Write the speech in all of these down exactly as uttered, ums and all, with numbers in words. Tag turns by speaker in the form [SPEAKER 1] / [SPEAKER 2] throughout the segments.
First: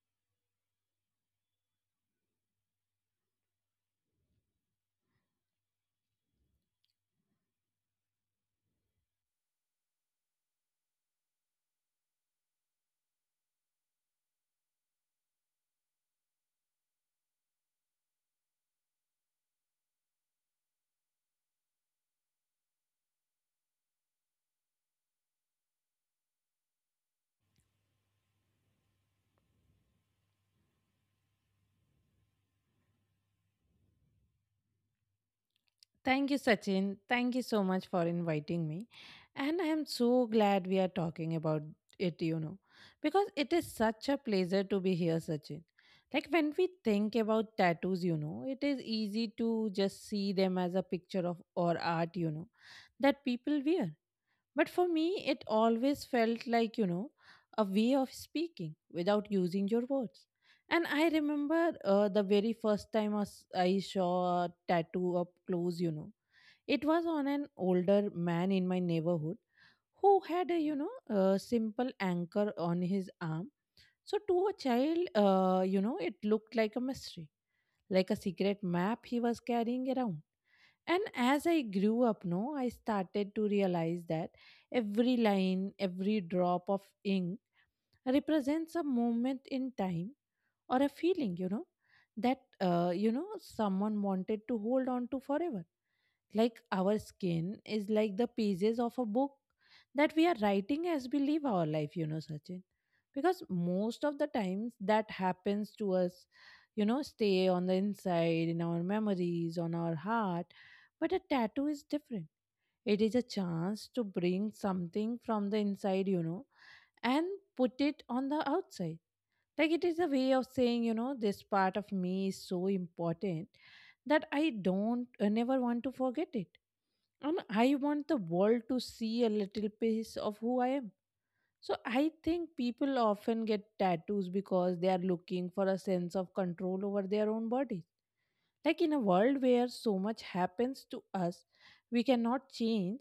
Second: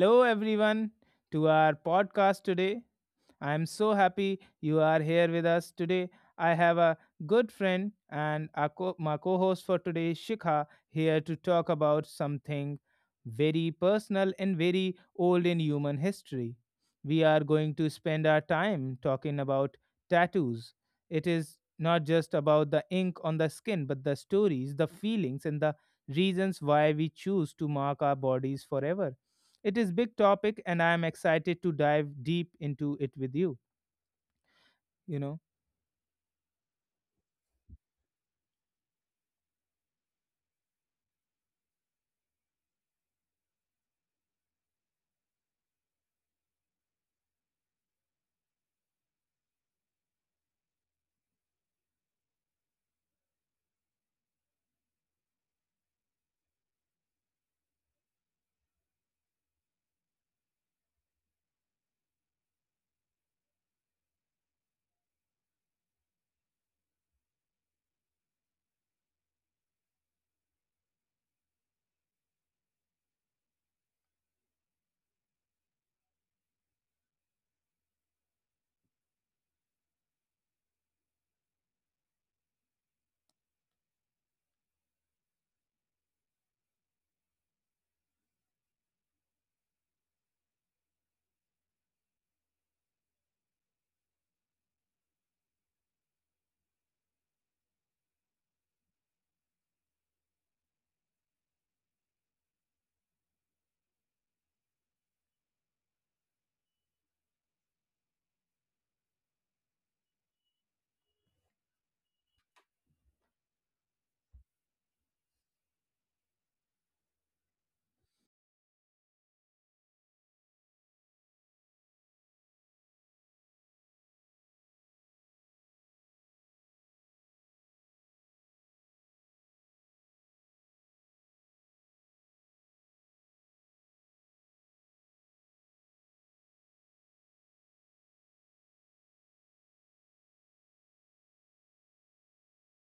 [SPEAKER 1] Hello, everyone, to our podcast today. I am so happy you are here with us today. I have a good friend and a co- my co host for today, Shikha, here to talk about something very personal and very old in human history. We are going to spend our time talking about tattoos. It is not just about the ink on the skin, but the stories, the feelings, and the reasons why we choose to mark our bodies forever. It is big topic and I am excited to dive deep into it with you, you know.
[SPEAKER 2] Thank you, Sachin. Thank you so much for inviting me. And I am so glad we are talking about it, you know, because it is such a pleasure to be here, Sachin. Like when we think about tattoos, you know, it is easy to just see them as a picture of or art, you know, that people wear. But for me, it always felt like, you know, a way of speaking without using your words. And I remember uh, the very first time I s- I saw a tattoo up close, you know it was on an older man in my neighborhood who had a, you know, a simple anchor on his arm. So to a child, uh, you know, it looked like a mystery, like a secret map he was carrying around. And as I grew up, no, I started to realize that every line, every drop of ink represents a moment in time or a feeling, you know, that, uh, you know, someone wanted to hold on to forever, like our skin is like the pages of a book that we are writing as we live our life, you know, Sachin. Because most of the times that happens to us, you know, stay on the inside, in our memories, on our heart. But a tattoo is different. It is a chance to bring something from the inside, you know, and put it on the outside. Like it is a way of saying, you know, this part of me is so important that I don't I never want to forget it. And I want the world to see a little piece of who I am. So I think people often get tattoos because they are looking for a sense of control over their own bodies. Like in a world where so much happens to us, we cannot change.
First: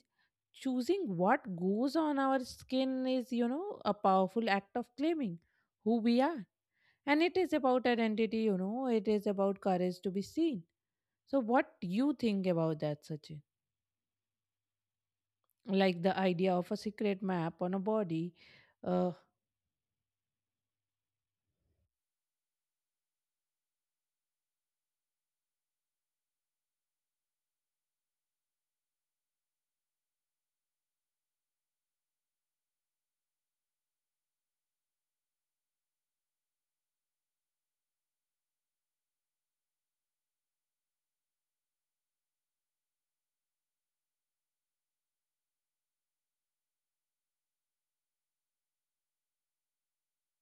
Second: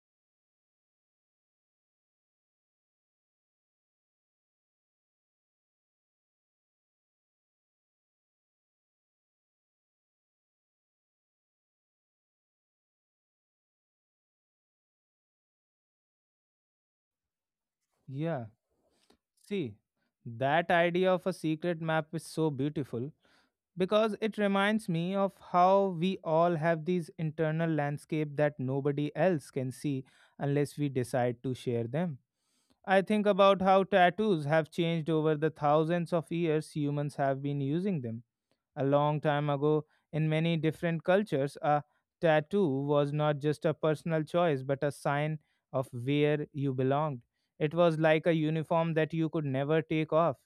[SPEAKER 2] Choosing what goes on our skin is, you know, a powerful act of claiming who we are. And it is about identity, you know, it is about courage to be seen. So, what do you think about that, Sachin? Like the idea of a secret map on a body,
[SPEAKER 1] Yeah.
[SPEAKER 2] uh,
[SPEAKER 1] See, that idea of a secret map is so beautiful because it reminds me of how we all have these internal landscape that nobody else can see unless we decide to share them. I think about how tattoos have changed over the thousands of years humans have been using them. A long time ago, in many different cultures, a tattoo was not just a personal choice but a sign of where you belonged. It was like a uniform that you could never take off.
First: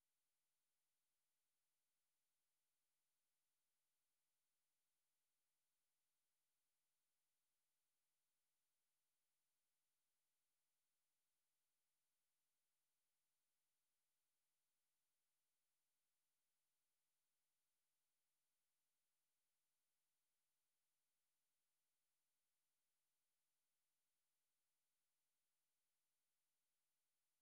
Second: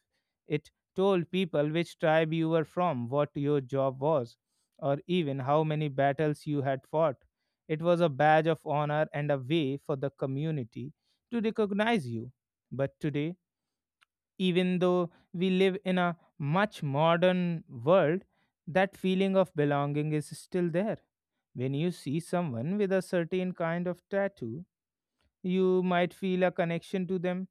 [SPEAKER 1] It told people which tribe you were from, what your job was, or even how many battles you had fought. It was a badge of honor and a way for the community to recognize you. But today, even though we live in a much modern world, that feeling of belonging is still there. When you see someone with a certain kind of tattoo, you might feel a connection to them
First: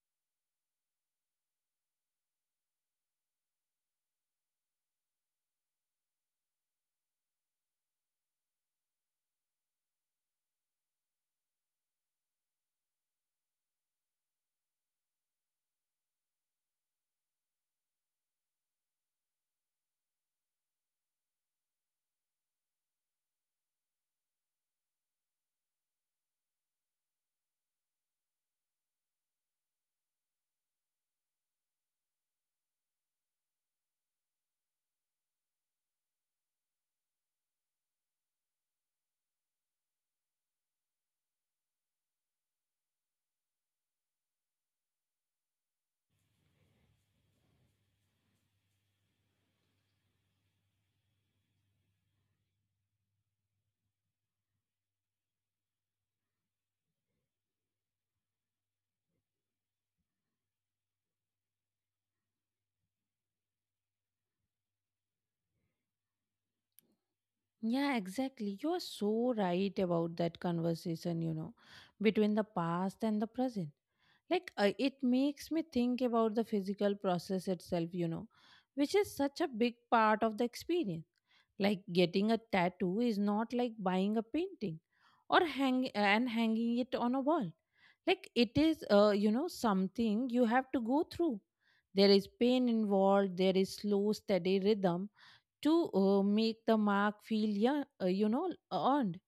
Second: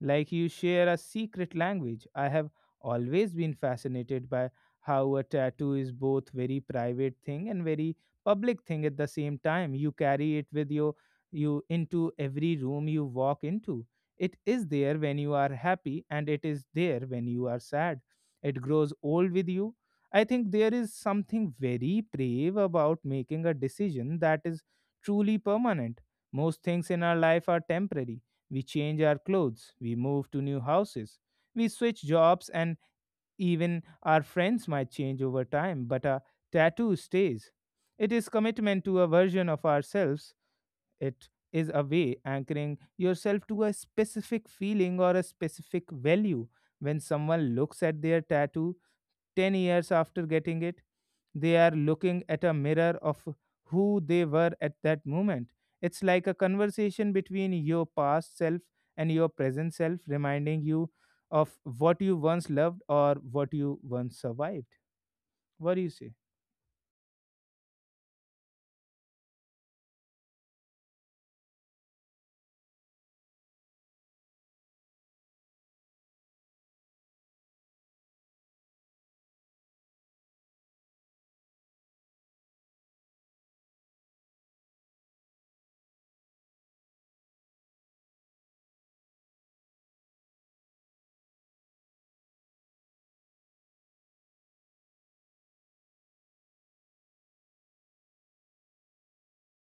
[SPEAKER 1] like you share a secret language. I have always been fascinated by how a tattoo is both very private thing and very public thing at the same time. You carry it with you you into every room you walk into. It is there when you are happy and it is there when you are sad. It grows old with you. I think there is something very brave about making a decision that is truly permanent. Most things in our life are temporary. We change our clothes, we move to new houses, we switch jobs, and even our friends might change over time, but a tattoo stays. It is commitment to a version of ourselves. It is a way anchoring yourself to a specific feeling or a specific value. When someone looks at their tattoo ten years after getting it, they are looking at a mirror of who they were at that moment. It's like a conversation between your past self and your present self, reminding you of what you once loved or what you once survived. What do you say?
[SPEAKER 2] yeah, exactly. You're so right about that conversation, you know, between the past and the present. Like, uh, it makes me think about the physical process itself, you know, which is such a big part of the experience. Like, getting a tattoo is not like buying a painting or hang and hanging it on a wall. Like, it is, uh, you know, something you have to go through. There is pain involved, there is slow, steady rhythm to uh, make the mark feel, yeah, uh, you know, earned.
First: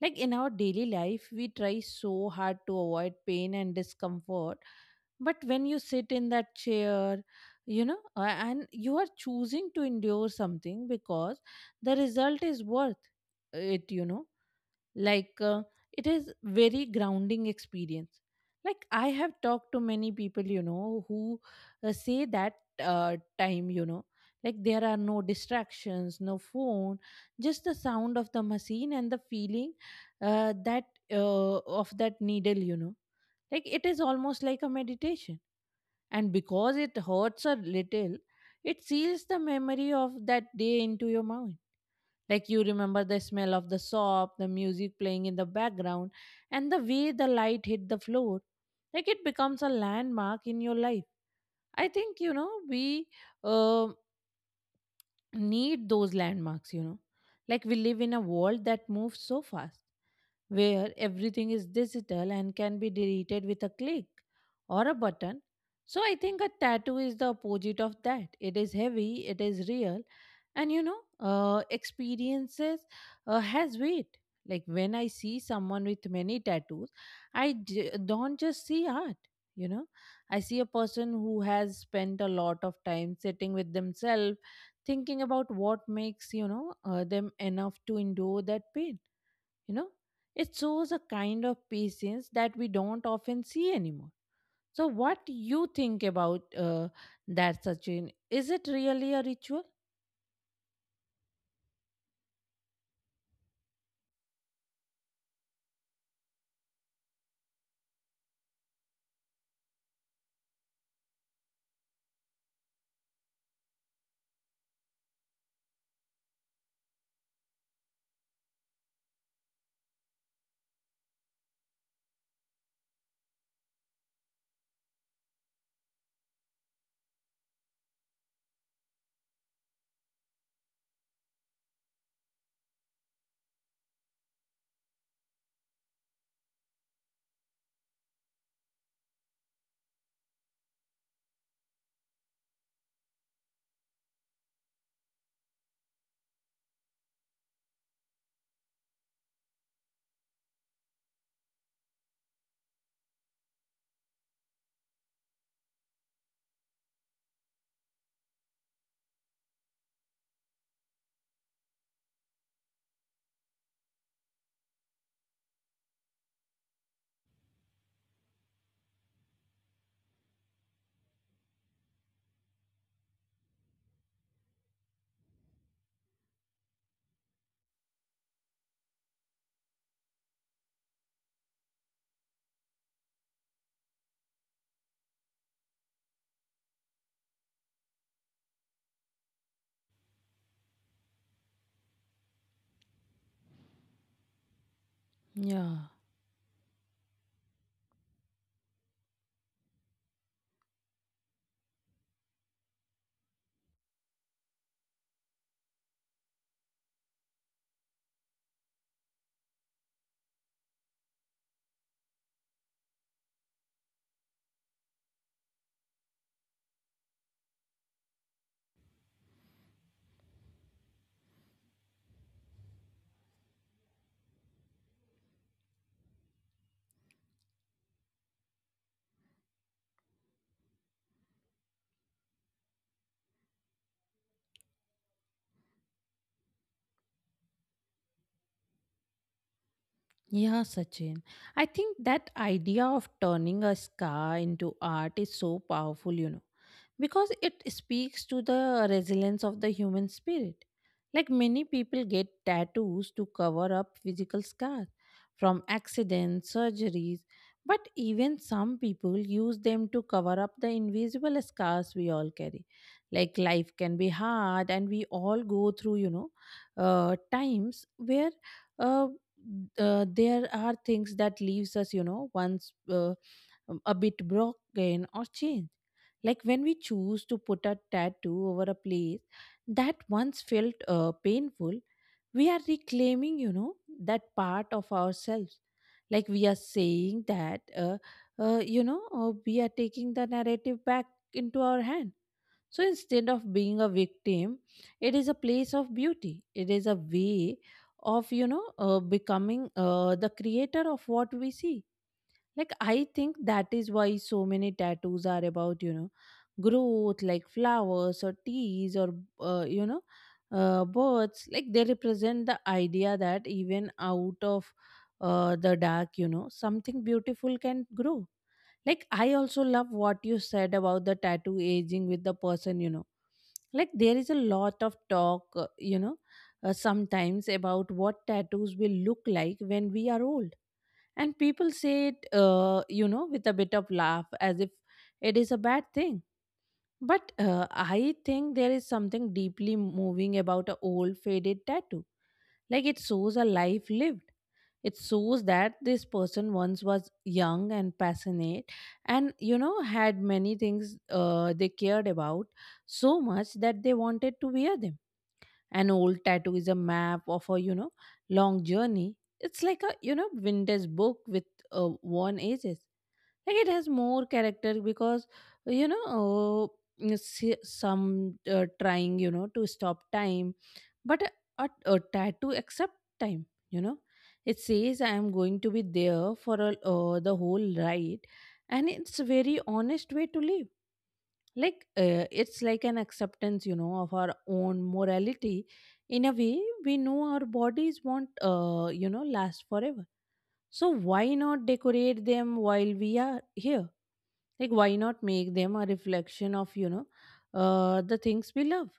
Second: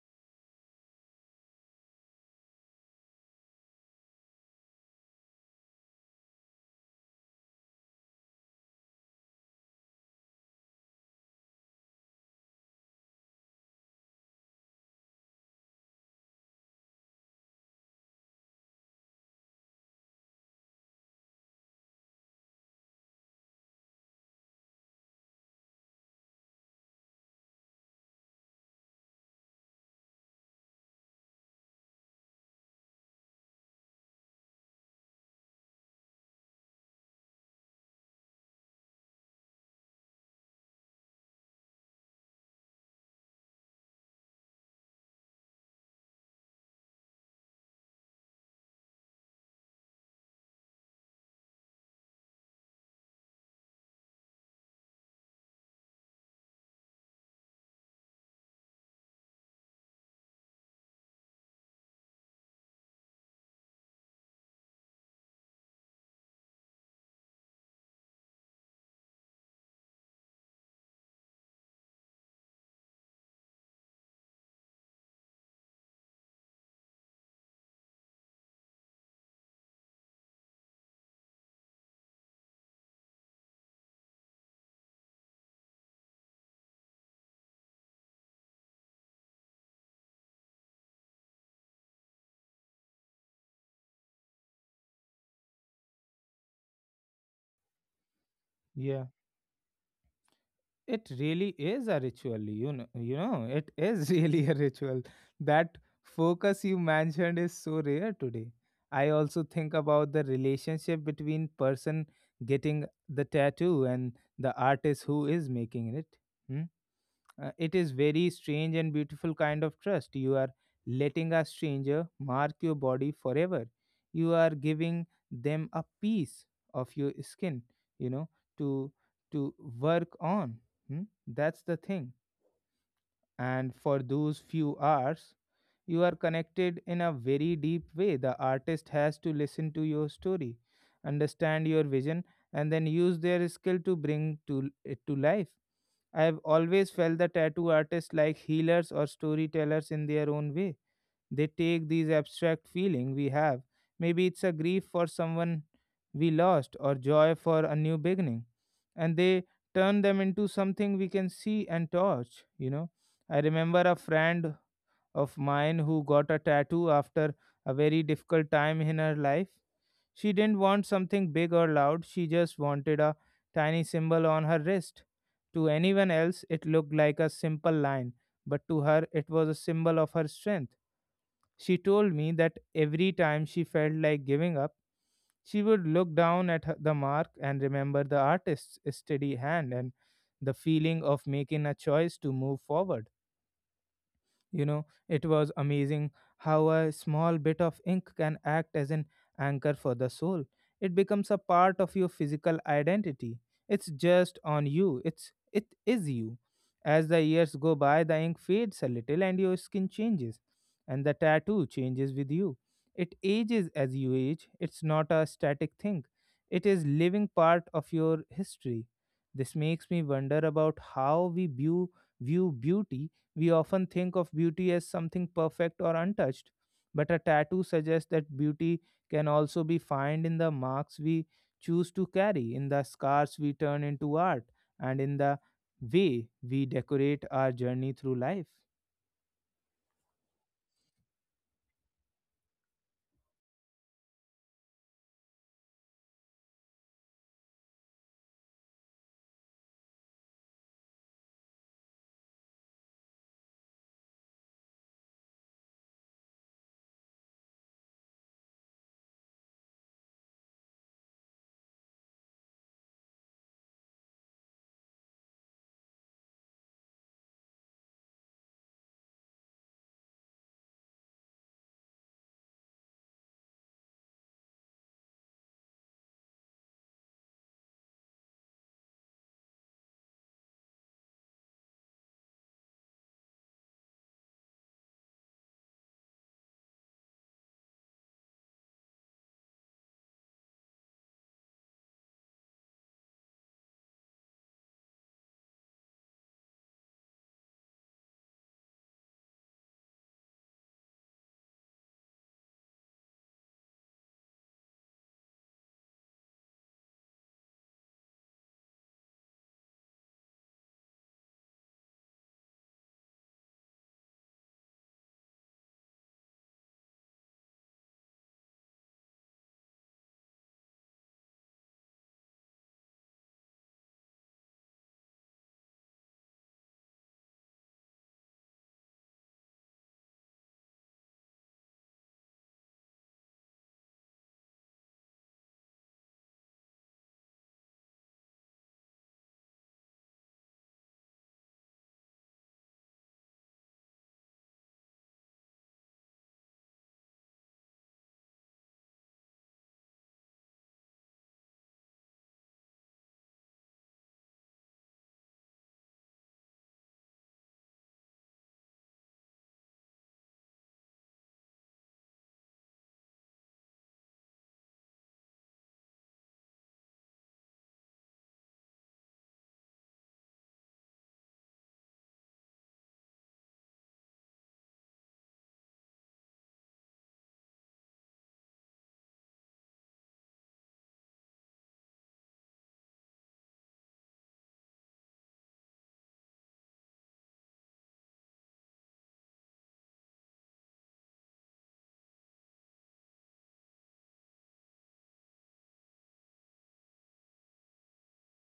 [SPEAKER 2] Like in our daily life we try so hard to avoid pain and discomfort, but when you sit in that chair, you know, uh, and you are choosing to endure something because the result is worth it, you know. like uh, it is very grounding experience. Like I have talked to many people, you know, who uh, say that, uh, time, you know, like there are no distractions, no phone, just the sound of the machine and the feeling, uh, that uh, of that needle, you know. Like it is almost like a meditation, and because it hurts a little, it seals the memory of that day into your mind. Like you remember the smell of the soap, the music playing in the background, and the way the light hit the floor. Like it becomes a landmark in your life. I think, you know, we um need those landmarks, you know. Like we live in a world that moves so fast, where everything is digital and can be deleted with a click or a button. So I think a tattoo is the opposite of that. It is heavy, it is real, and you know, uh, experiences uh, has weight. Like when I see someone with many tattoos, I j- don't just see art. You know, I see a person who has spent a lot of time sitting with themselves thinking about what makes, you know, uh, them enough to endure that pain, you know. It shows a kind of patience that we don't often see anymore. So what you think about, uh, that, Sachin? Is it
[SPEAKER 1] Yeah.
[SPEAKER 2] really a ritual?
[SPEAKER 1] It really is a ritual you know you know it is really a ritual. That focus you mentioned is so rare today. I also think about the relationship between person getting the tattoo and the artist who is making it. Hmm? Uh, it is very strange and beautiful kind of trust. You are letting a stranger mark your body forever. You are giving them a piece of your skin, you know, to to work on. Hmm? That's the thing. And for those few hours, you are connected in a very deep way. The artist has to listen to your story, understand your vision, and then use their skill to bring to it to life. I have always felt the tattoo artists like healers or storytellers in their own way. They take these abstract feeling we have. Maybe it's a grief for someone we lost or joy for a new beginning. And they turn them into something we can see and touch, you know. I remember a friend of mine who got a tattoo after a very difficult time in her life. She didn't want something big or loud, she just wanted a tiny symbol on her wrist. To anyone else, it looked like a simple line, but to her, it was a symbol of her strength. She told me that every time she felt like giving up, she would look down at her- the mark and remember the artist's steady hand and the feeling of making a choice to move forward. You know, it was
[SPEAKER 2] Yeah.
[SPEAKER 1] amazing how a small bit of ink can act as an anchor for the soul. It becomes a part of your physical identity. It's just on you. It's it is you. As the years go by, the ink fades a little and your skin changes and the tattoo changes with you. It ages as you age. It's not a static thing. It is living part of your history. This makes me wonder about how we view view beauty. We often think of beauty as something perfect or untouched, but a tattoo suggests that beauty can also be found in the marks we choose to carry, in the scars we turn into art, and in the way we decorate our journey through life.
[SPEAKER 2] Yeah, Sachin. I think that idea of turning a scar into art is so powerful, you know, because it speaks to the resilience of the human spirit. Like many people get tattoos to cover up physical scars from accidents, surgeries, but even some people use them to cover up the invisible scars we all carry. Like life can be hard, and we all go through, you know, uh, times where uh, uh, there are things that leaves us, you know, once, uh, um, a bit broken or changed. Like when we choose to put a tattoo over a place that once felt, uh, painful, we are reclaiming, you know, that part of ourselves. Like we are saying that, uh, uh, you know, uh, we are taking the narrative back into our hand. So instead of being a victim, it is a place of beauty. It is a way of, you know, uh, becoming, uh, the creator of what we see. Like, I think that is why so many tattoos are about, you know, growth, like flowers or teas or, uh, you know, uh, birds. Like, they represent the idea that even out of, uh, the dark, you know, something beautiful can grow. Like I also love what you said about the tattoo aging with the person, you know. Like there is a lot of talk, uh, you know, uh, sometimes about what tattoos will look like when we are old, and people say it, uh, you know, with a bit of laugh as if it is a bad thing. But uh, I think there is something deeply moving about a old faded tattoo. Like it shows a life lived, it shows that this person once was young and passionate, and you know, had many things, uh, they cared about so much that they wanted to wear them. An old tattoo is a map of a, you know, long journey. It's like a, you know, vintage book with, uh, worn edges. Like it has more character because, you know, uh, you some, uh, trying, you know, to stop time. But a, a, a tattoo accept time, you know. It says I am going to be there for a, uh, the whole ride. And it's a very honest way to live. Like, uh, it's like an acceptance, you know, of our own morality, in a way. We know our bodies won't, uh, you know, last forever. So why not decorate them while we are here? Like why not make them a reflection of, you know, uh, the things we love?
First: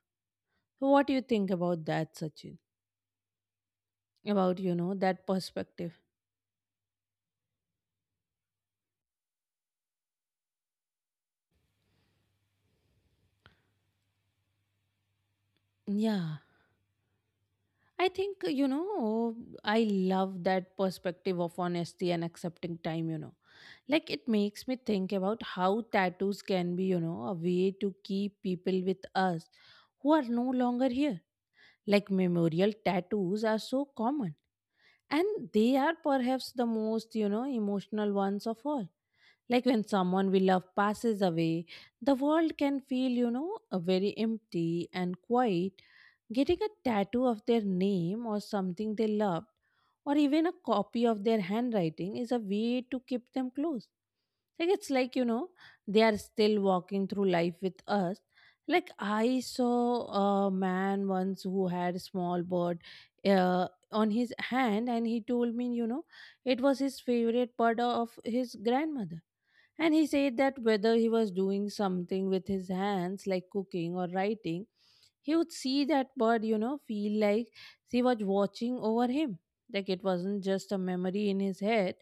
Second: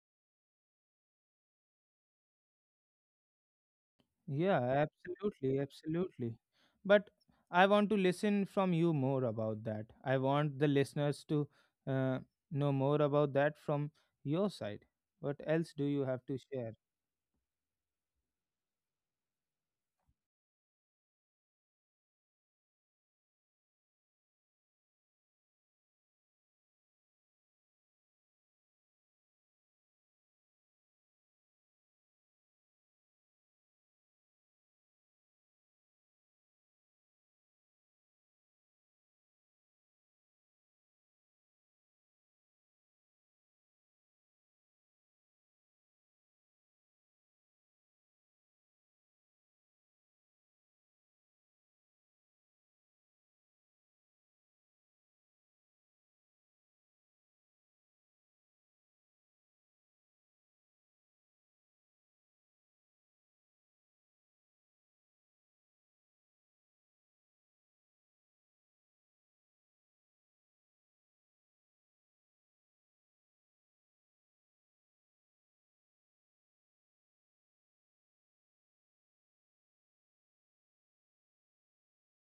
[SPEAKER 2] So what do you think about that, Sachin, about, you
[SPEAKER 1] Yeah,
[SPEAKER 2] know, that
[SPEAKER 1] absolutely,
[SPEAKER 2] perspective?
[SPEAKER 1] absolutely. But I want to listen from you more about that. I want the listeners to uh, know more about that from your side. What else do you have to
[SPEAKER 2] Yeah,
[SPEAKER 1] share?
[SPEAKER 2] I think, you know, I love that perspective of honesty and accepting time, you know. Like it makes me think about how tattoos can be, you know, a way to keep people with us who are no longer here. Like memorial tattoos are so common, and they are perhaps the most, you know, emotional ones of all. Like when someone we love passes away, the world can feel, you know, a very empty and quiet. Getting a tattoo of their name or something they loved, or even a copy of their handwriting, is a way to keep them close. Like it's like, you know, they are still walking through life with us. Like I saw a man once who had a small bird, uh, on his hand, and he told me, you know, it was his favorite bird of his grandmother, and he said that whether he was doing something with his hands, like cooking or writing, he would see that bird, you know, feel like she was watching over him. Like it wasn't just a memory in his head,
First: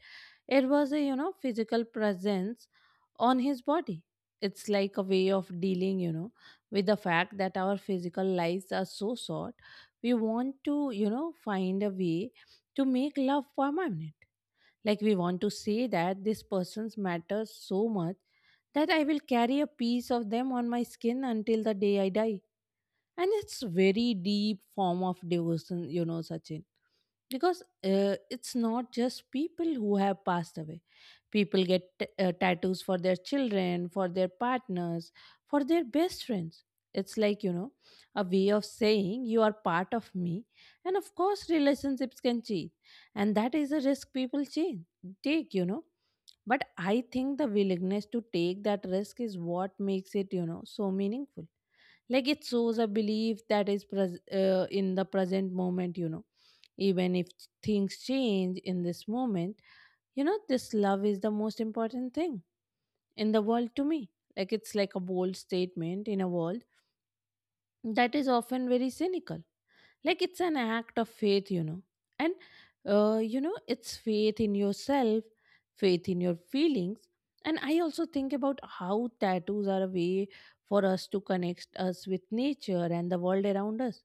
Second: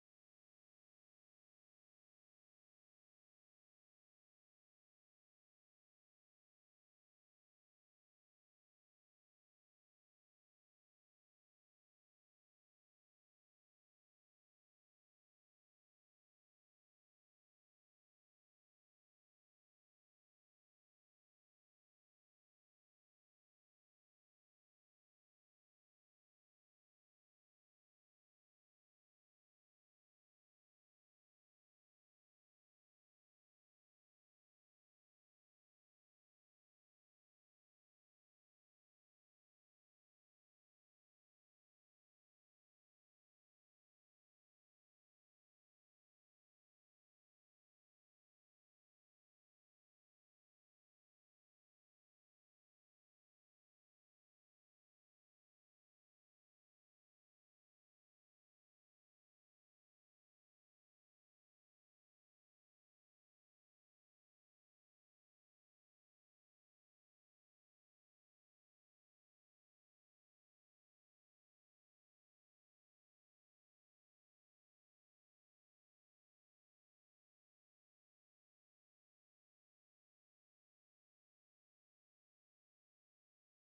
[SPEAKER 2] it was a, you know, physical presence on his body. It's like a way of dealing, you know, with the fact that our physical lives are so short. We want to, you know, find a way to make love permanent. Like we want to say that this person's matters so much that I will carry a piece of them on my skin until the day I die. And it's very deep form of devotion, you know, Sachin. Because uh, it's not just people who have passed away. People get t- uh, tattoos for their children, for their partners, for their best friends. It's like, you know, a way of saying you are part of me. And of course, relationships can change. And that is a risk people change, take, you know. But I think the willingness to take that risk is what makes it, you know, so meaningful. Like it shows a belief that is pres- uh, in the present moment, you know, even if things change in this moment, you know, this love is the most important thing in the world to me. Like, it's like a bold statement in a world that is often very cynical. Like, it's an act of faith, you know. And, uh, you know, it's faith in yourself, faith in your feelings. And I also think about how tattoos are a way for us to connect us with nature and the world around us,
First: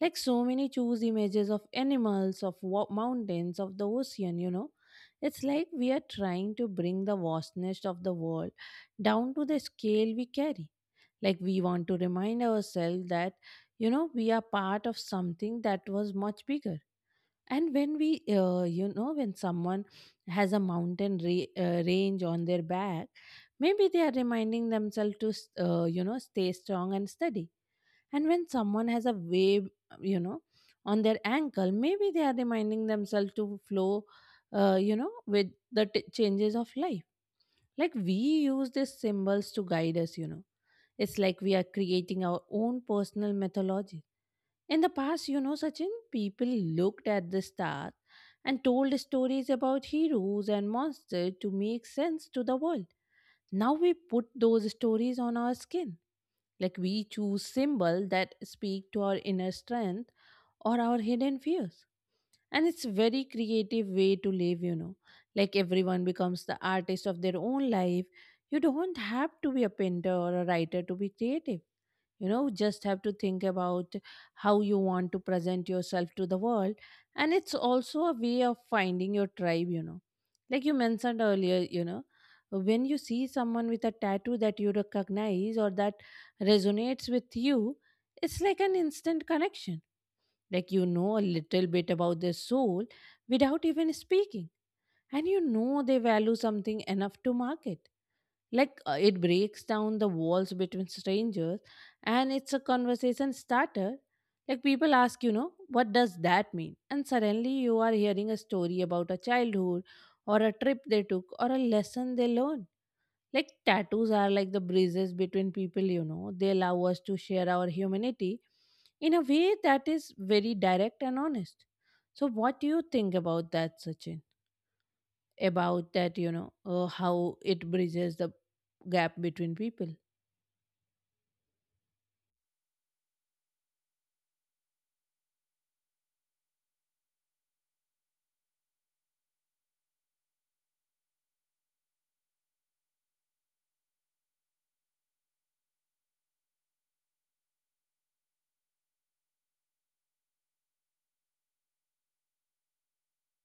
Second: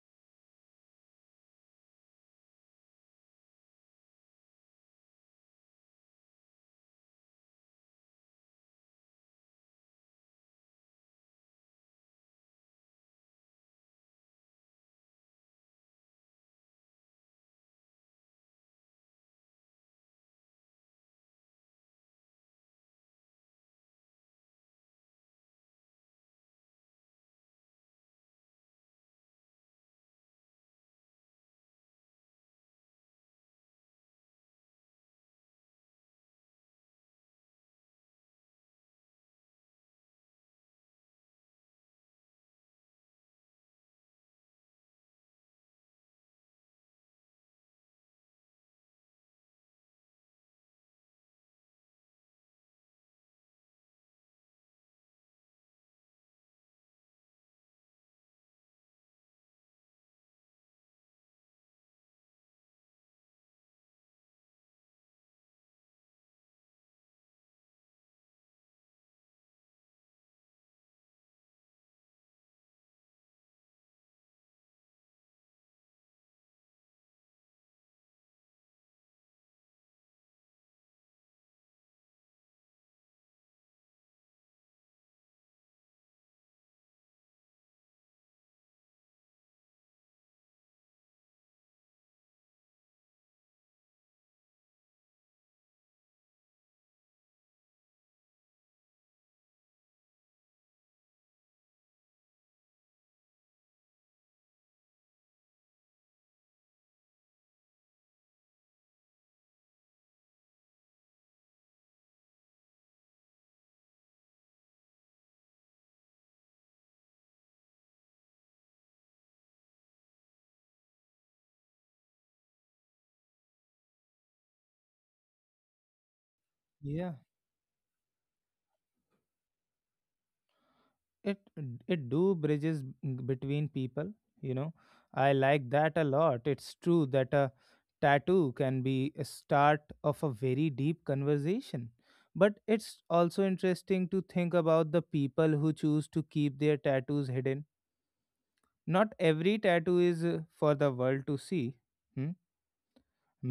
[SPEAKER 2] like so many choose images of animals, of wa- mountains, of the ocean, you know. It's like we are trying to bring the vastness of the world down to the scale we carry. Like we want to remind ourselves that, you know, we are part of something that was much bigger. And when we, uh, you know, when someone has a mountain re- uh, range on their back, maybe they are reminding themselves to, s- uh, you know, stay strong and steady, and when someone has a wave, you know, on their ankle, maybe they are reminding themselves to flow, uh, you know, with the t- changes of life. Like we use these symbols to guide us, you know. It's like we are creating our own personal mythology. In the past, you know, Sachin, people looked at the stars and told stories about heroes and monsters to make sense to the world. Now we put those stories on our skin, like we choose symbol that speak to our inner strength or our hidden fears. And it's very creative way to live, you know. Like everyone becomes the artist of their own life. You don't have to be a painter or a writer to be creative, you know, just have to think about how you want to present yourself to the world. And it's also a way of finding your tribe, you know, like you mentioned earlier, you know, when you see someone with a tattoo that you recognize or that resonates with you, it's like an instant connection. Like you know a little bit about their soul without even speaking, and you know they value something enough to market. Like uh, it breaks down the walls between strangers, and it's a conversation starter. Like people ask, you know, what does that mean, and suddenly you are hearing a story about a childhood or a trip they took or a lesson they learned. Like tattoos are like the bridges between people, you know, they allow us to share our humanity in a way that is very direct and honest. So what do you think about that, Sachin, about that, you know, uh,
[SPEAKER 1] Yeah.
[SPEAKER 2] how it bridges the gap between people.
[SPEAKER 1] it it do bridges between people you know i like that a lot. It's true that a tattoo can be a start of a very deep conversation, but it's also interesting to think about the people who choose to keep their tattoos hidden. Not every tattoo is uh, for the world to see. Hmm?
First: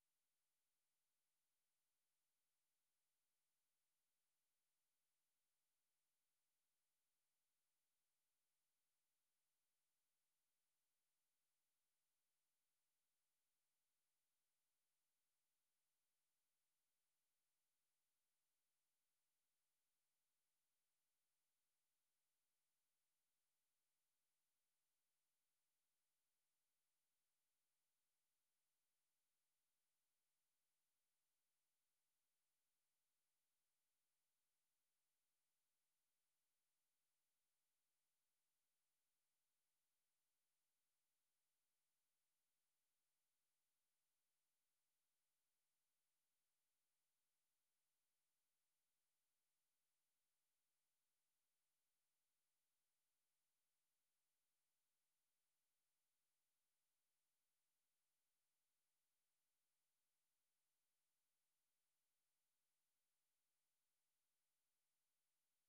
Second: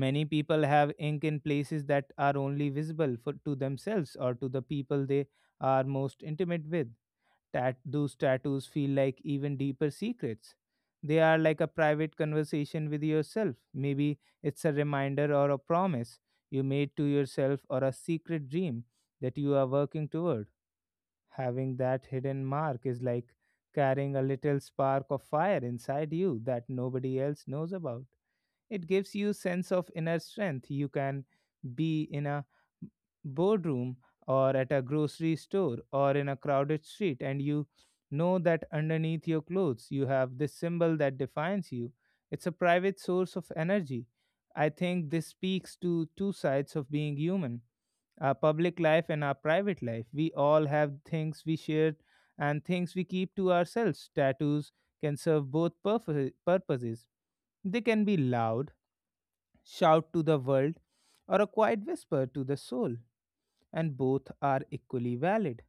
[SPEAKER 1] Many people have ink in places that are only visible for, to themselves or to the people they are most intimate with. Tat- those tattoos feel like even deeper secrets. They are like a private conversation with yourself. Maybe it's a reminder or a promise you made to yourself or a secret dream that you are working toward. Having that hidden mark is like carrying a little spark of fire inside you that nobody else knows about. It gives you sense of inner strength. You can be in a boardroom or at a grocery store or in a crowded street and you know that underneath your clothes you have this symbol that defines you. It's a private source of energy. I think this speaks to two sides of being human. Our public life and our private life, we all have things we share and things we keep to ourselves. Tattoos can serve both purfo- purposes. They can be loud, shout to the world, or a quiet whisper to the soul, and both are equally valid.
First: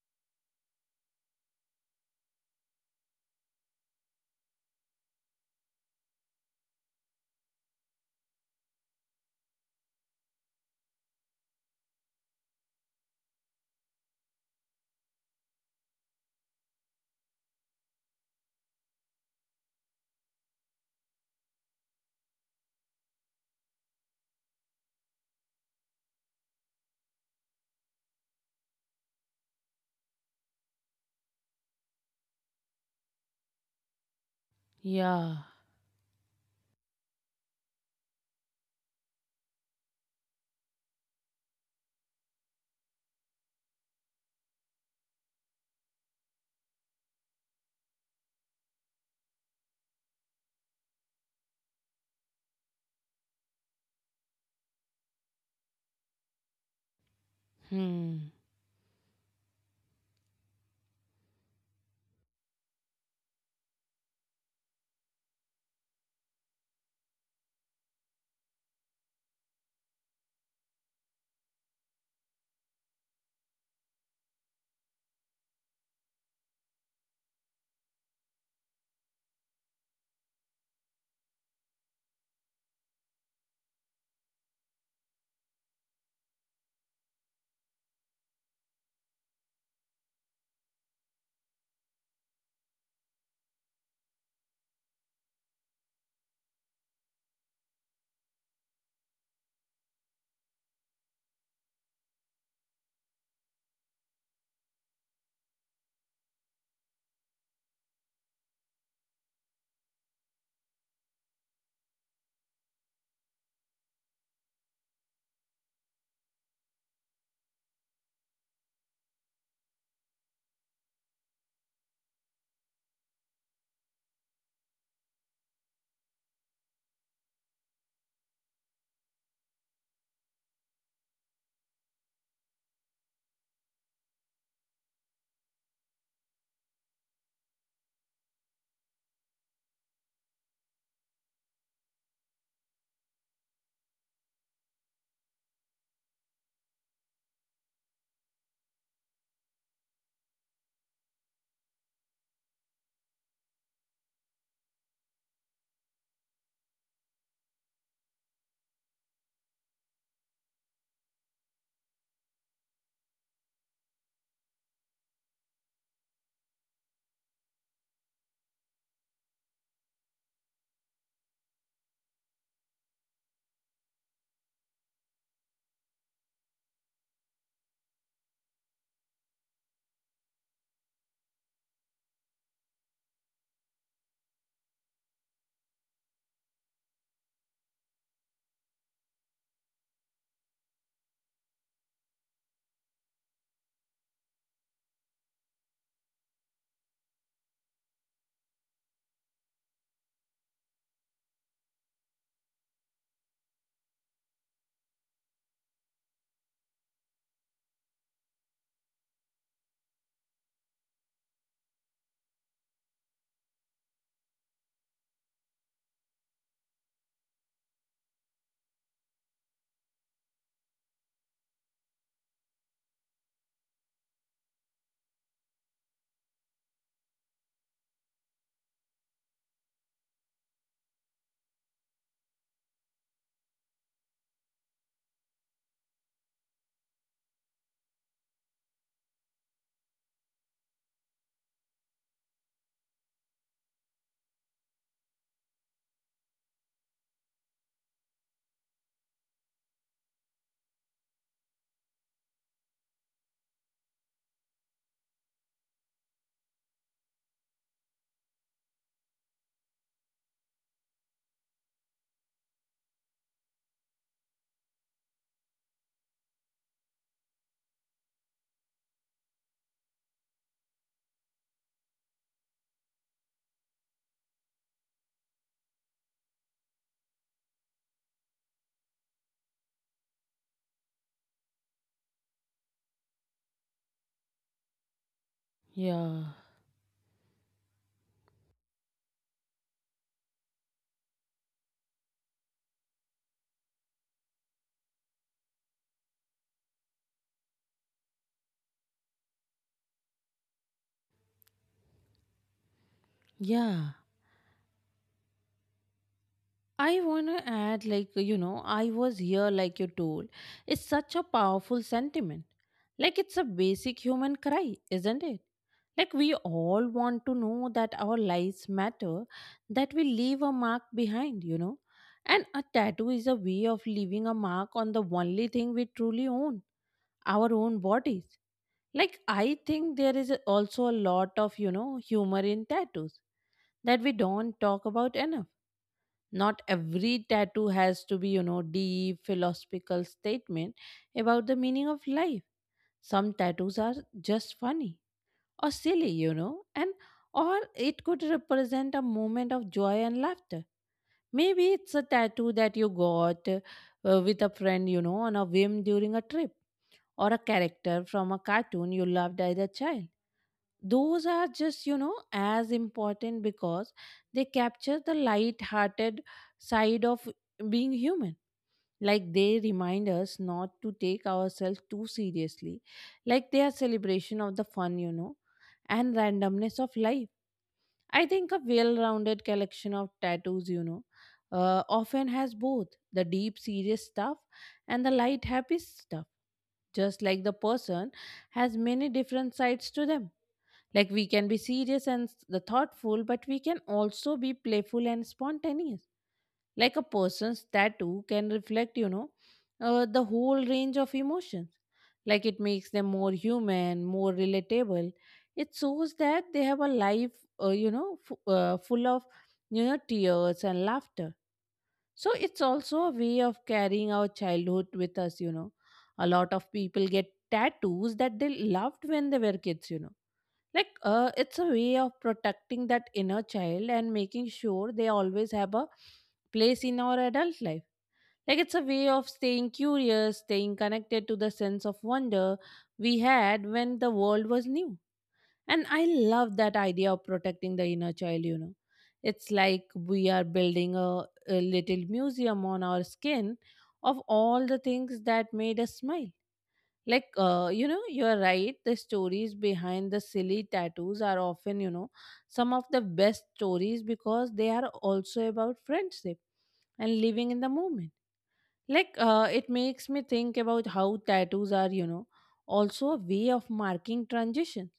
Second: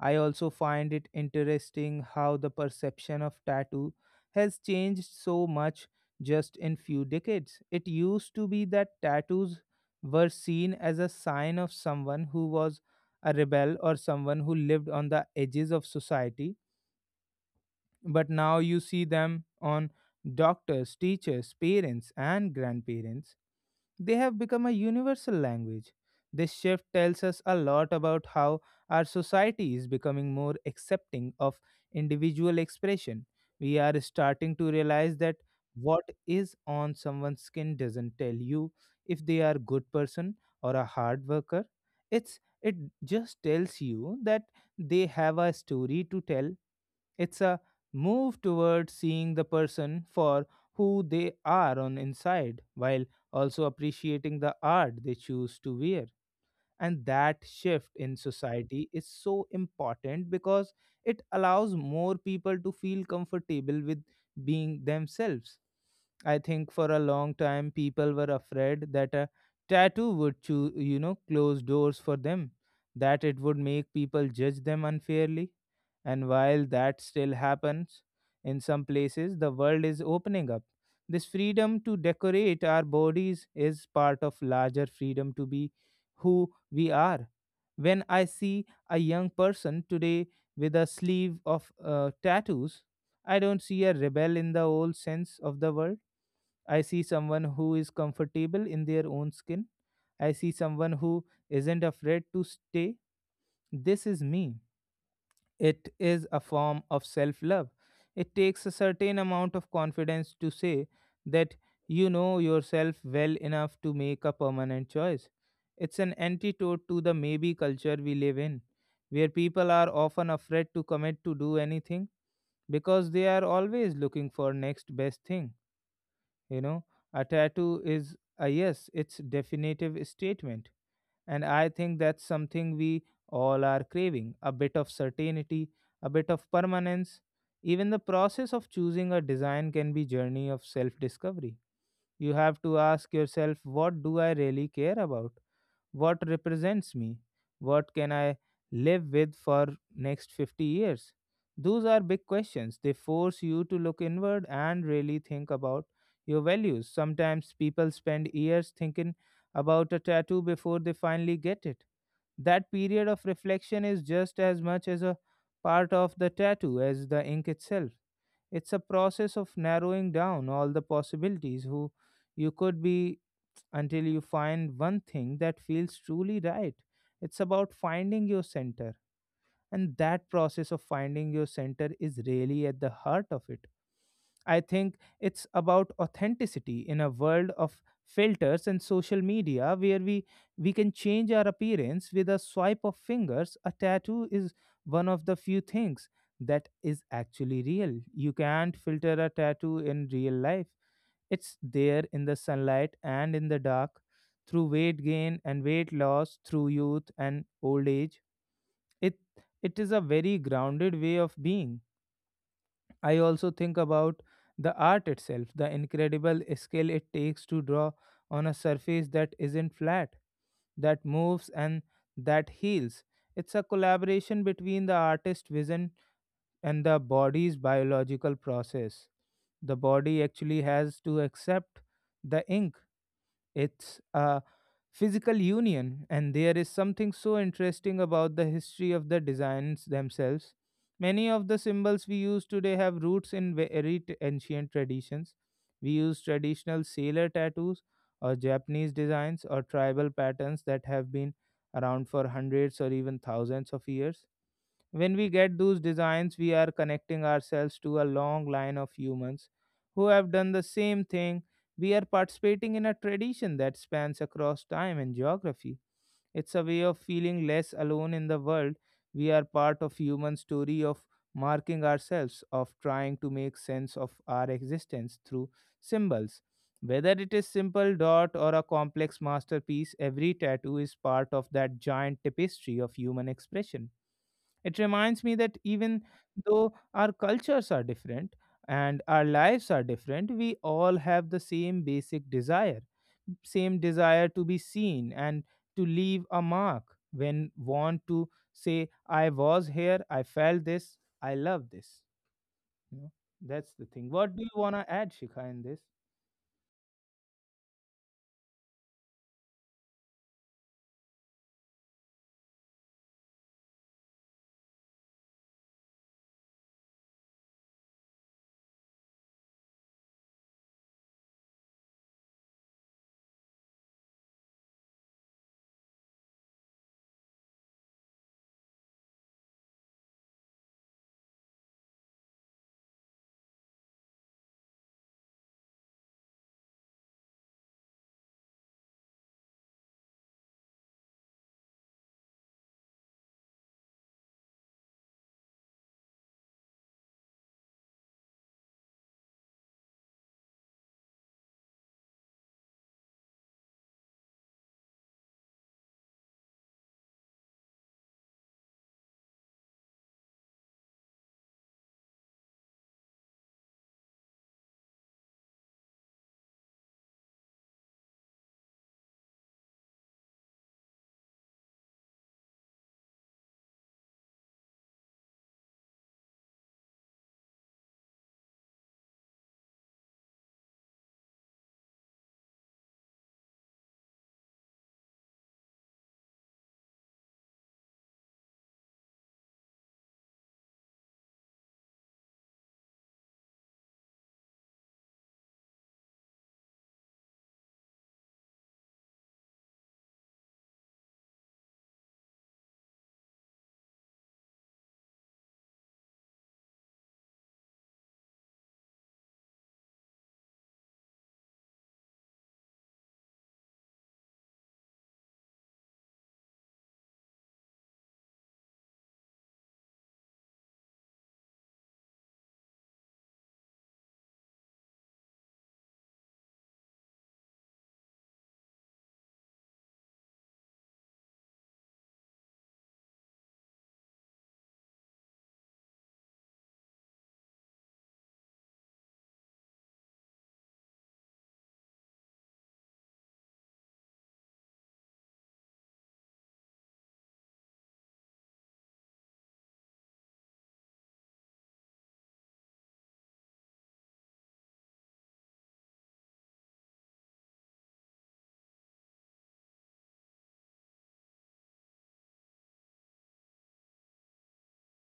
[SPEAKER 1] I also find it interesting how the perception of tattoo has changed so much just in few decades. It used to be that tattoos were seen as a sign of someone who was a rebel or someone who lived on the edges of society, but now you see them on doctors, teachers, parents, and grandparents. They have become a universal language. This shift tells us a lot about how our society is becoming more accepting of individual expression. We are starting to realize that
[SPEAKER 2] Yeah.
[SPEAKER 1] what is on someone's skin doesn't tell you if they are a good person or a hard worker. It's it just tells you that they have a story to tell. It's a move toward seeing the person for who they are on inside while also appreciating the art they choose to wear. And that shift in
[SPEAKER 2] Hmm.
[SPEAKER 1] society is so important because it allows more people to feel comfortable with being themselves. I think for a long time people were afraid that a tattoo would choo- you know close doors for them, that it would make people judge them unfairly. And while that still happens in some places, the world is opening up. This freedom to decorate our bodies is part of larger freedom to be who we are. When I see a young person today with a sleeve of uh, tattoos, I don't see a rebel in the old sense of the word. I see someone who is comfortable in their own skin. I see someone who isn't afraid to stay. This is me. It is a form of self love. It takes a certain amount of confidence to say that you know yourself well enough to make a permanent choice. It's an antidote to the maybe culture we live in, where people are often afraid to commit to do anything because they are always looking for next best thing you know a tattoo is a yes, it's definitive statement, and I think that's something we all are craving a bit of certainty, a bit of permanence. Even the process of choosing a design can be journey of self discovery. You have to ask yourself, what do I really care about? What represents me? What can I live with for next fifty years? Those are big questions. They force you to look inward and really think about your values. Sometimes people spend years thinking about a tattoo before they finally get it. That period of reflection is just as much as a part of the tattoo as the ink itself. It's a process of narrowing down all the possibilities who you could be until you find one thing that feels truly right. It's about finding your center. And that process of finding your center is really at the heart of it. I think it's about authenticity in a world of filters and social media where we we can change our appearance with a swipe of fingers. A tattoo is one of the few things that is actually real. You can't filter a tattoo in real life. It's there in the sunlight and in the dark, through weight gain and weight loss, through youth and old age. It it is a very grounded way of being. I also think about the art itself, the incredible skill it takes to draw on a surface that isn't flat, that moves and that heals. It's a collaboration between the artist's vision and the body's biological process. The body actually has to accept the ink. It's a physical union, and there is something so interesting about the history of the designs themselves. Many of the symbols we use today have roots in very t- ancient traditions. We use traditional sailor tattoos or Japanese designs or tribal patterns that have been around for hundreds or even thousands of years. When we get those designs, we are connecting ourselves to a long line of humans who have done the same thing. We are participating in a tradition that spans across time and geography. It's a way of feeling less alone in the world. We are part of human story of marking ourselves, of trying to make sense of our existence through symbols. Whether it is simple dot or a complex masterpiece, every tattoo is part of that giant tapestry of human expression. It reminds me that even
[SPEAKER 2] Yeah.
[SPEAKER 1] though our cultures are different and our lives are different, we all have the same basic desire, same desire to be seen and to leave a mark when want to say, I was here, I felt this, I love this. You know, that's the
[SPEAKER 2] Yeah.
[SPEAKER 1] thing. What do you want to add, Shikha, in this?
[SPEAKER 2] I want to add, like, you know, I was here, like you told. It's such a powerful sentiment. Like, it's a basic human cry, isn't it? Like, we all want to know that our lives matter, that we leave a mark behind, you know? And a tattoo is a way of leaving a mark on the only thing we truly own, our own bodies. Like, I think there is also a lot of, you know, humor in tattoos that we don't talk about enough. Not every tattoo has to be, you know, deep philosophical statement about the meaning of life. Some tattoos are just funny or silly, you know, and or it could represent a moment of joy and laughter. Maybe it's a tattoo that you got uh, with a friend, you know, on a whim during a trip, or a character from a cartoon you loved as a child. Those are just, you know, as important because they capture the light-hearted side of being human. Like they remind us not to take ourselves too seriously. Like they are celebration of the fun, you know, and randomness of life. I think a well-rounded collection of tattoos, you know, uh, often has both the deep serious stuff and the light happy stuff, just like the person has many different sides to them. Like we can be serious and s- the thoughtful, but we can also be playful and spontaneous. Like a person's tattoo can reflect, you know, uh, the whole range of emotions. Like it makes them more human, more relatable. It shows that they have a life, uh, you know, f- uh, full of, you know, tears and laughter. So it's also a way of carrying our childhood with us, you know. A lot of people get tattoos that they loved when they were kids, you know, like uh, it's a way of protecting that inner child and making sure they always have a place in our adult life. Like it's a way of staying curious, staying connected to the sense of wonder we had when the world was new. And I love that idea of protecting the inner child, you know. It's like we are building a, a little museum on our skin of all the things that made us smile. Like uh, you know, you're right, the stories behind the silly tattoos are often, you know, some of the best stories because they are also about friendship and living in the moment. Like uh, it makes me think about how tattoos are, you know, also a way of marking transition.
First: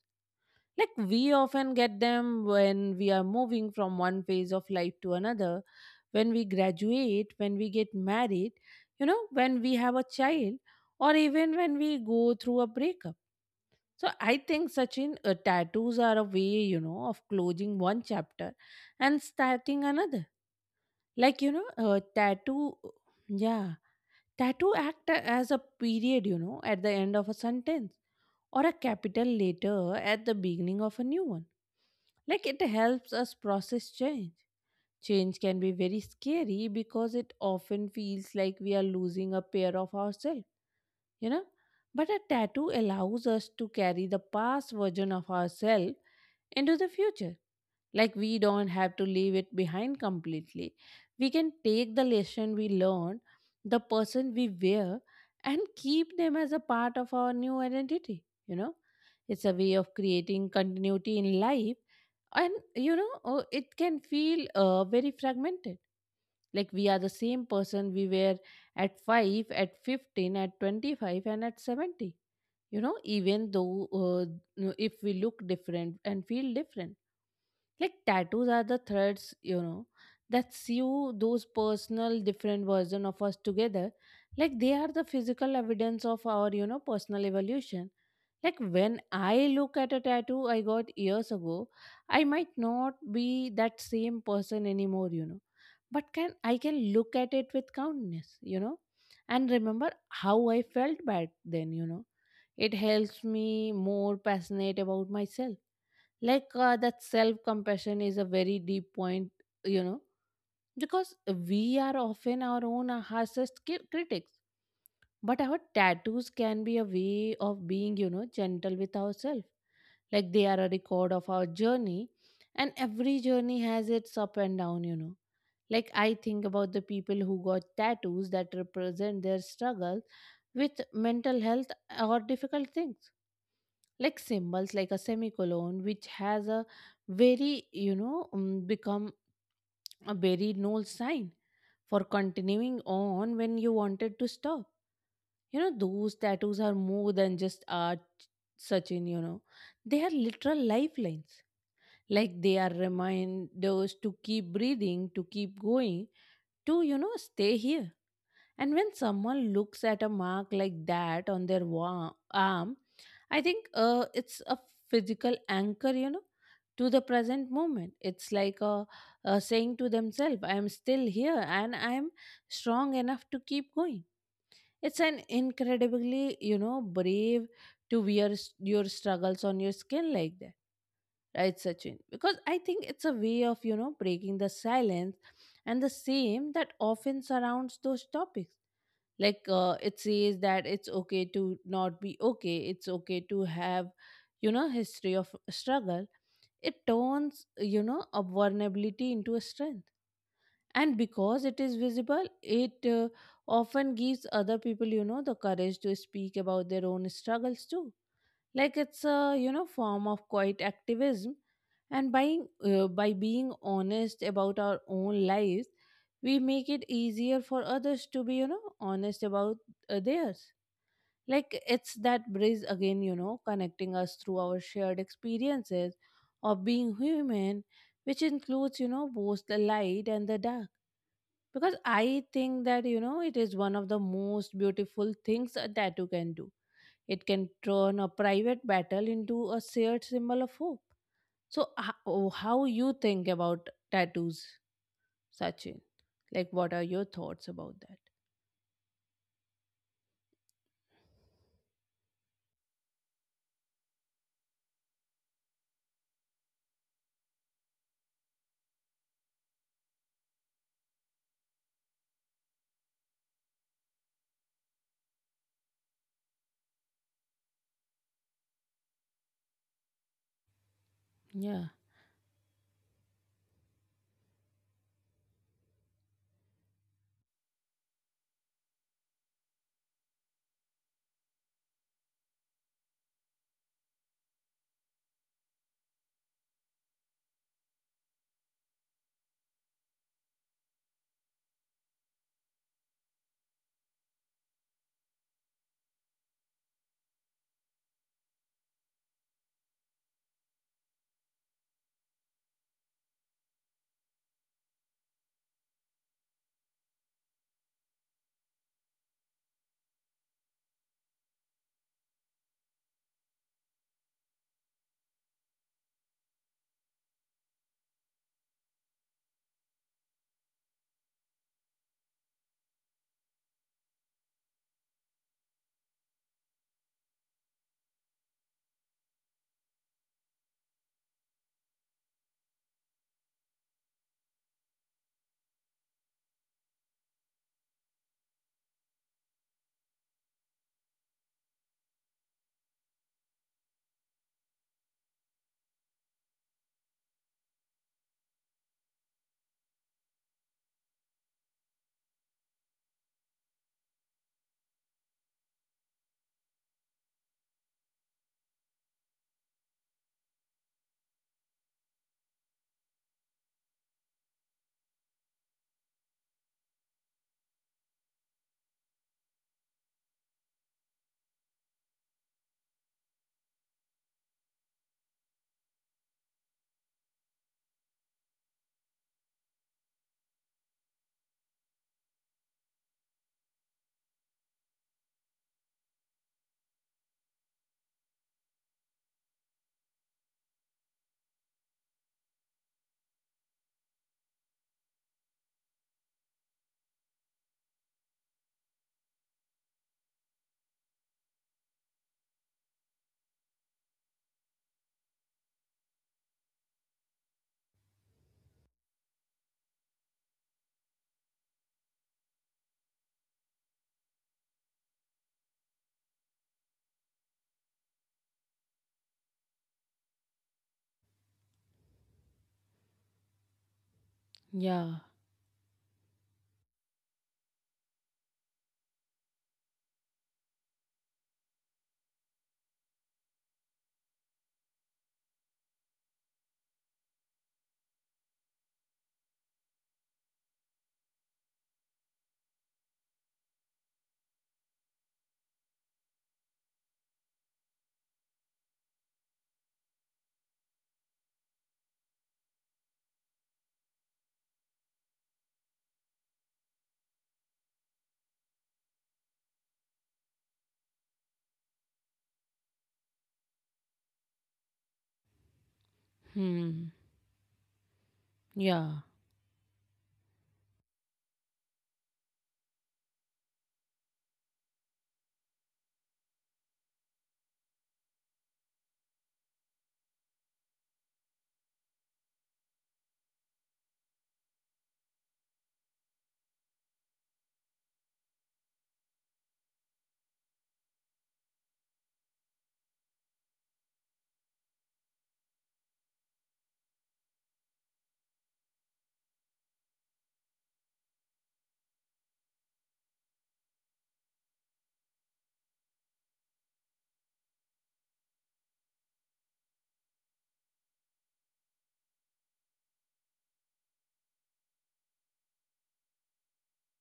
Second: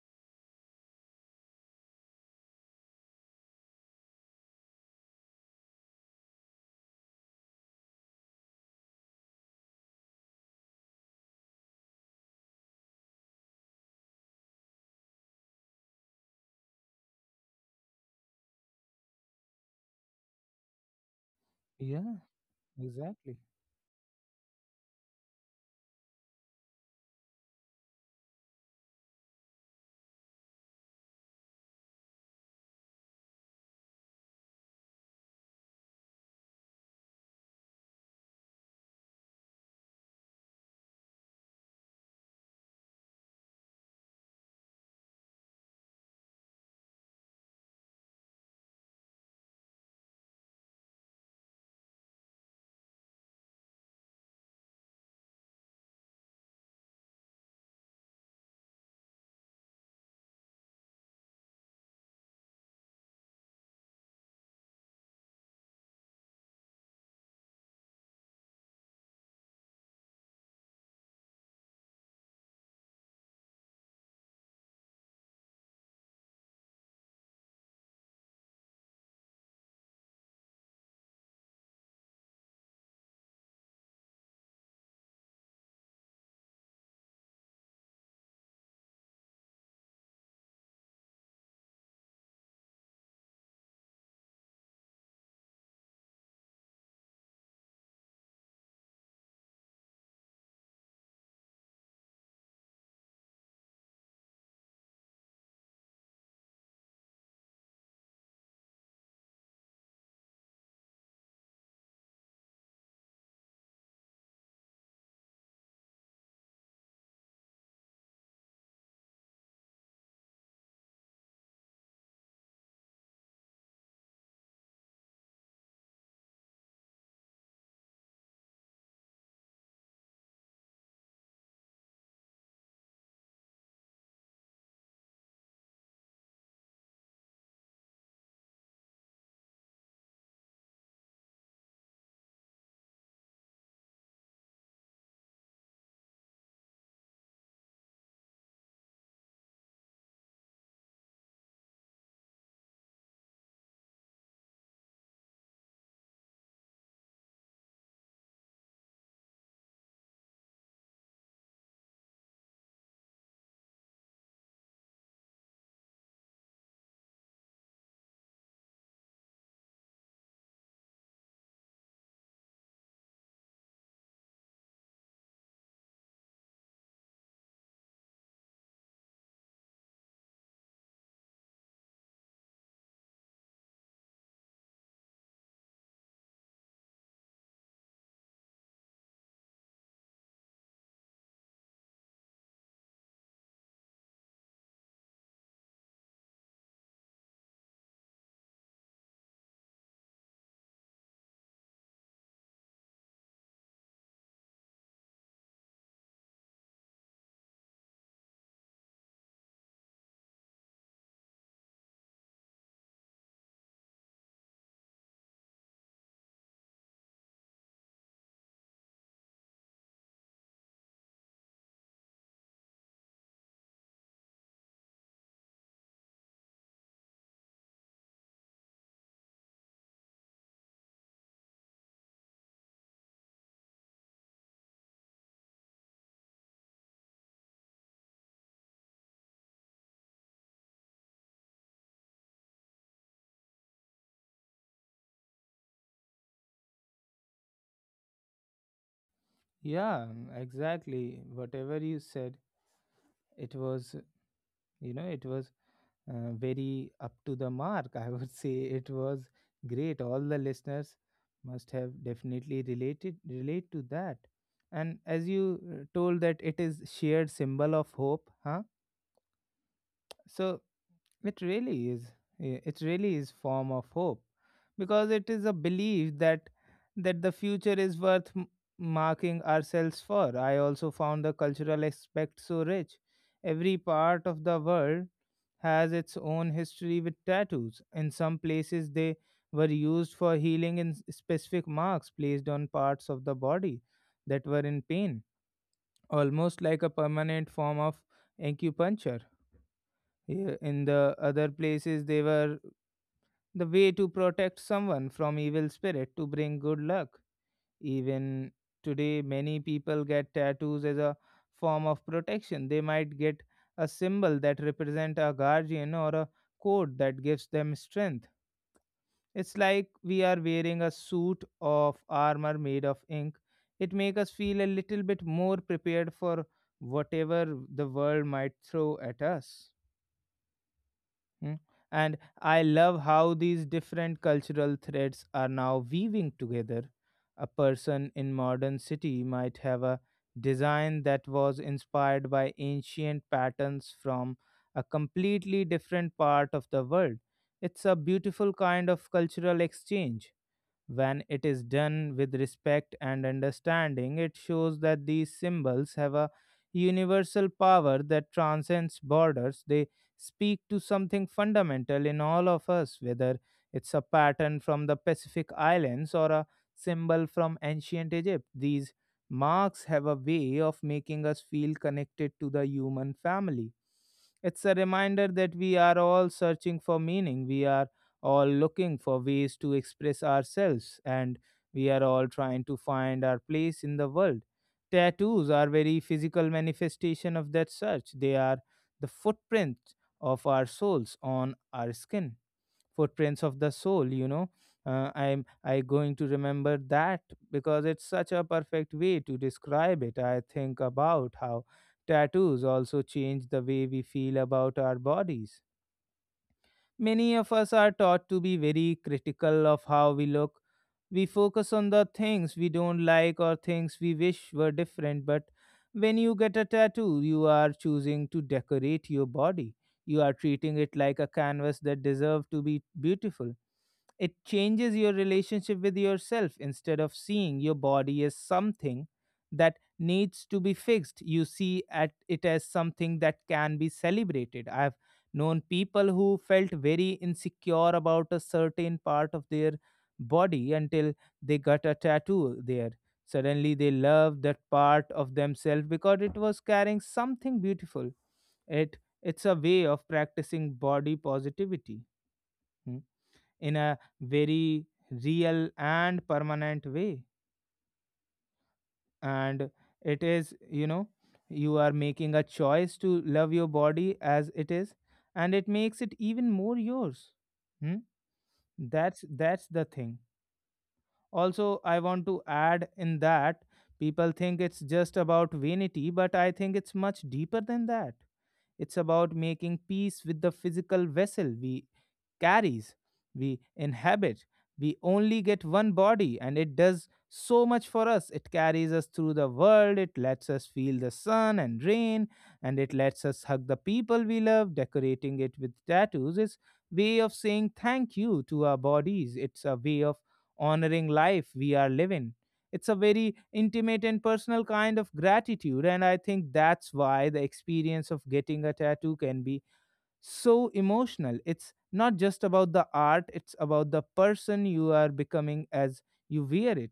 [SPEAKER 2] Like we often get them when we are moving from one phase of life to another, when we graduate, when we get married, you know, when we have a child, or even when we go through a breakup. So I think, Sachin, uh, tattoos are a way, you know, of closing one chapter and starting another. Like, you know, uh,
[SPEAKER 1] Yeah,
[SPEAKER 2] tattoo,
[SPEAKER 1] exactly.
[SPEAKER 2] yeah, tattoo act a- as a period, you know, at the end of a sentence or a capital letter at the beginning of a new one. Like it helps us process change. Change can be very scary because it often feels like we are losing a pair of ourselves, you know. But a tattoo allows us to carry the past version of ourselves into the future. Like we don't have to leave it behind completely. We can take the lesson we learned, the person we were, and keep them as a part of our new identity. You know, it's a way of creating continuity in life, and you know, uh, it can feel uh, very fragmented. Like we are the same person we were at five, at fifteen, at twenty-five, and at seventy. You know, even though uh, if we look different and feel different, like tattoos are the threads, you know, that sew those personal different version of us together. Like they are the physical evidence of our, you know, personal evolution. Like when I look at a tattoo I got years ago, I might not be that same person anymore, you know, but can i can look at it with kindness, you know, and remember how I felt back then, you know. It helps me more passionate about myself. Like uh, that self compassion is a very deep point, you know, because we are often our own harshest ki- critics. But our tattoos can be a way of being, you know, gentle with ourselves. Like they are a record of our journey, and every journey has its up and down, you know. Like I think about the people who got tattoos that represent their struggle with mental health or difficult things. Like symbols like a semicolon, which has a very, you know, um, become a very null sign for continuing on when you wanted to stop. You know, those tattoos are more than just art, Sachin, you know, they are literal lifelines. Like they are reminders to keep breathing, to keep going, to, you know, stay here. And when someone looks at a mark like that on their wa- arm, I think uh, it's a physical anchor, you know, to the present moment. It's like a, a saying to themselves, I am still here and I am strong enough to keep going. It's an incredibly, you know, brave to wear s- your struggles on your skin like that, right, Sachin? Because I think it's a way of you know breaking the silence and the shame that often surrounds those topics. Like, uh, it says that it's okay to not be okay. It's okay to have, you know history of struggle. It turns, you know a vulnerability into a strength, and because it is visible, it uh, often gives other people, you know the courage to speak about their own struggles too. Like, it's a, you know form of quiet activism. And by uh, by being honest about our own lives, we make it easier for others to be, you know honest about uh, theirs. Like it's that bridge again, you know connecting us through our shared experiences of being human, which includes, you know both the light and the dark. Because I think that, you know it is one of the most beautiful things a tattoo can do. It can turn a private battle into a shared symbol of hope. So, h- oh, how you think about tattoos, Sachin? Like, what are your thoughts about that?
[SPEAKER 1] Yeah, exactly. Whatever you said, it was, you know, it was uh, very up to the mark. I would say it was great. All the listeners must have definitely related relate to that. And as you uh, told that it is shared symbol of hope, huh? So it
[SPEAKER 2] Yeah,
[SPEAKER 1] really is. eh, It really is form of hope because it is a belief that that the future is worth m- marking ourselves for. I also found the cultural aspect so rich. Every part of the world has its own history with tattoos. In some places, they were used for healing in s- specific marks placed on parts of the body that were in pain, almost like a permanent form of acupuncture. Yeah. In the other places, they were the way to protect someone from evil spirit to bring good luck. Even today, many people get tattoos as a form of protection. They might get a symbol that represents a guardian or a coat that gives them strength. It's like we are wearing a suit of armor made of ink. It makes us feel a little bit more prepared for whatever the world might throw at us. Mm. And I love how these different cultural threads are now weaving together. A person in modern city might have a design that was inspired by ancient patterns from a completely different part of the world. It's a beautiful kind of cultural exchange. When it is done with respect and understanding, it shows that these symbols have a universal power that transcends borders. They speak to something fundamental in all of us, whether it's a pattern from the Pacific Islands or a symbol from ancient Egypt. These marks have a way of making us feel connected to the human family. It's a reminder that we are all searching for meaning. We are all looking for ways to express ourselves, and we are all trying to find our place in the world. Tattoos are very physical manifestation of that search. They are the footprint of our souls on our skin, footprints of the soul. You know, uh, I'm I going to remember that because it's such a perfect way to describe it. I think about how tattoos also change the way we feel about our bodies. Many of us are taught to be very critical of how we look. We focus on the things we don't like or things we wish were different, but when you get a tattoo, you are choosing to decorate your body. You are treating it like a canvas that deserves to be beautiful. It
[SPEAKER 2] yeah,
[SPEAKER 1] changes your relationship with yourself. Instead of seeing your body as something that needs to be fixed, you see at it as something that can be celebrated. I've known people who felt very insecure about a certain part of their body until they got a tattoo there. Suddenly, they loved that part of themselves because it was carrying something beautiful. It it's a way of practicing body positivity. Hmm, in a very real and permanent way, and it is, you know, you are making a choice to love your body as it is, and it makes it even more
[SPEAKER 2] hmm,
[SPEAKER 1] yours. Hmm?
[SPEAKER 2] yeah,
[SPEAKER 1] that's that's the thing. Also I want to add in that people think it's just about vanity, but I think it's much deeper than that. It's about making peace with the physical vessel we carries, we inhabit. We only get one body, and it does so much for us. It carries us through the world, it lets us feel the sun and rain, and it lets us hug the people we love. Decorating it with tattoos is way of saying thank you to our bodies. It's a way of honoring life we are living. It's a very intimate and personal kind of gratitude, and I think that's why the experience of getting a tattoo can be so emotional. It's not just about the art, it's about the person you are becoming as you wear it.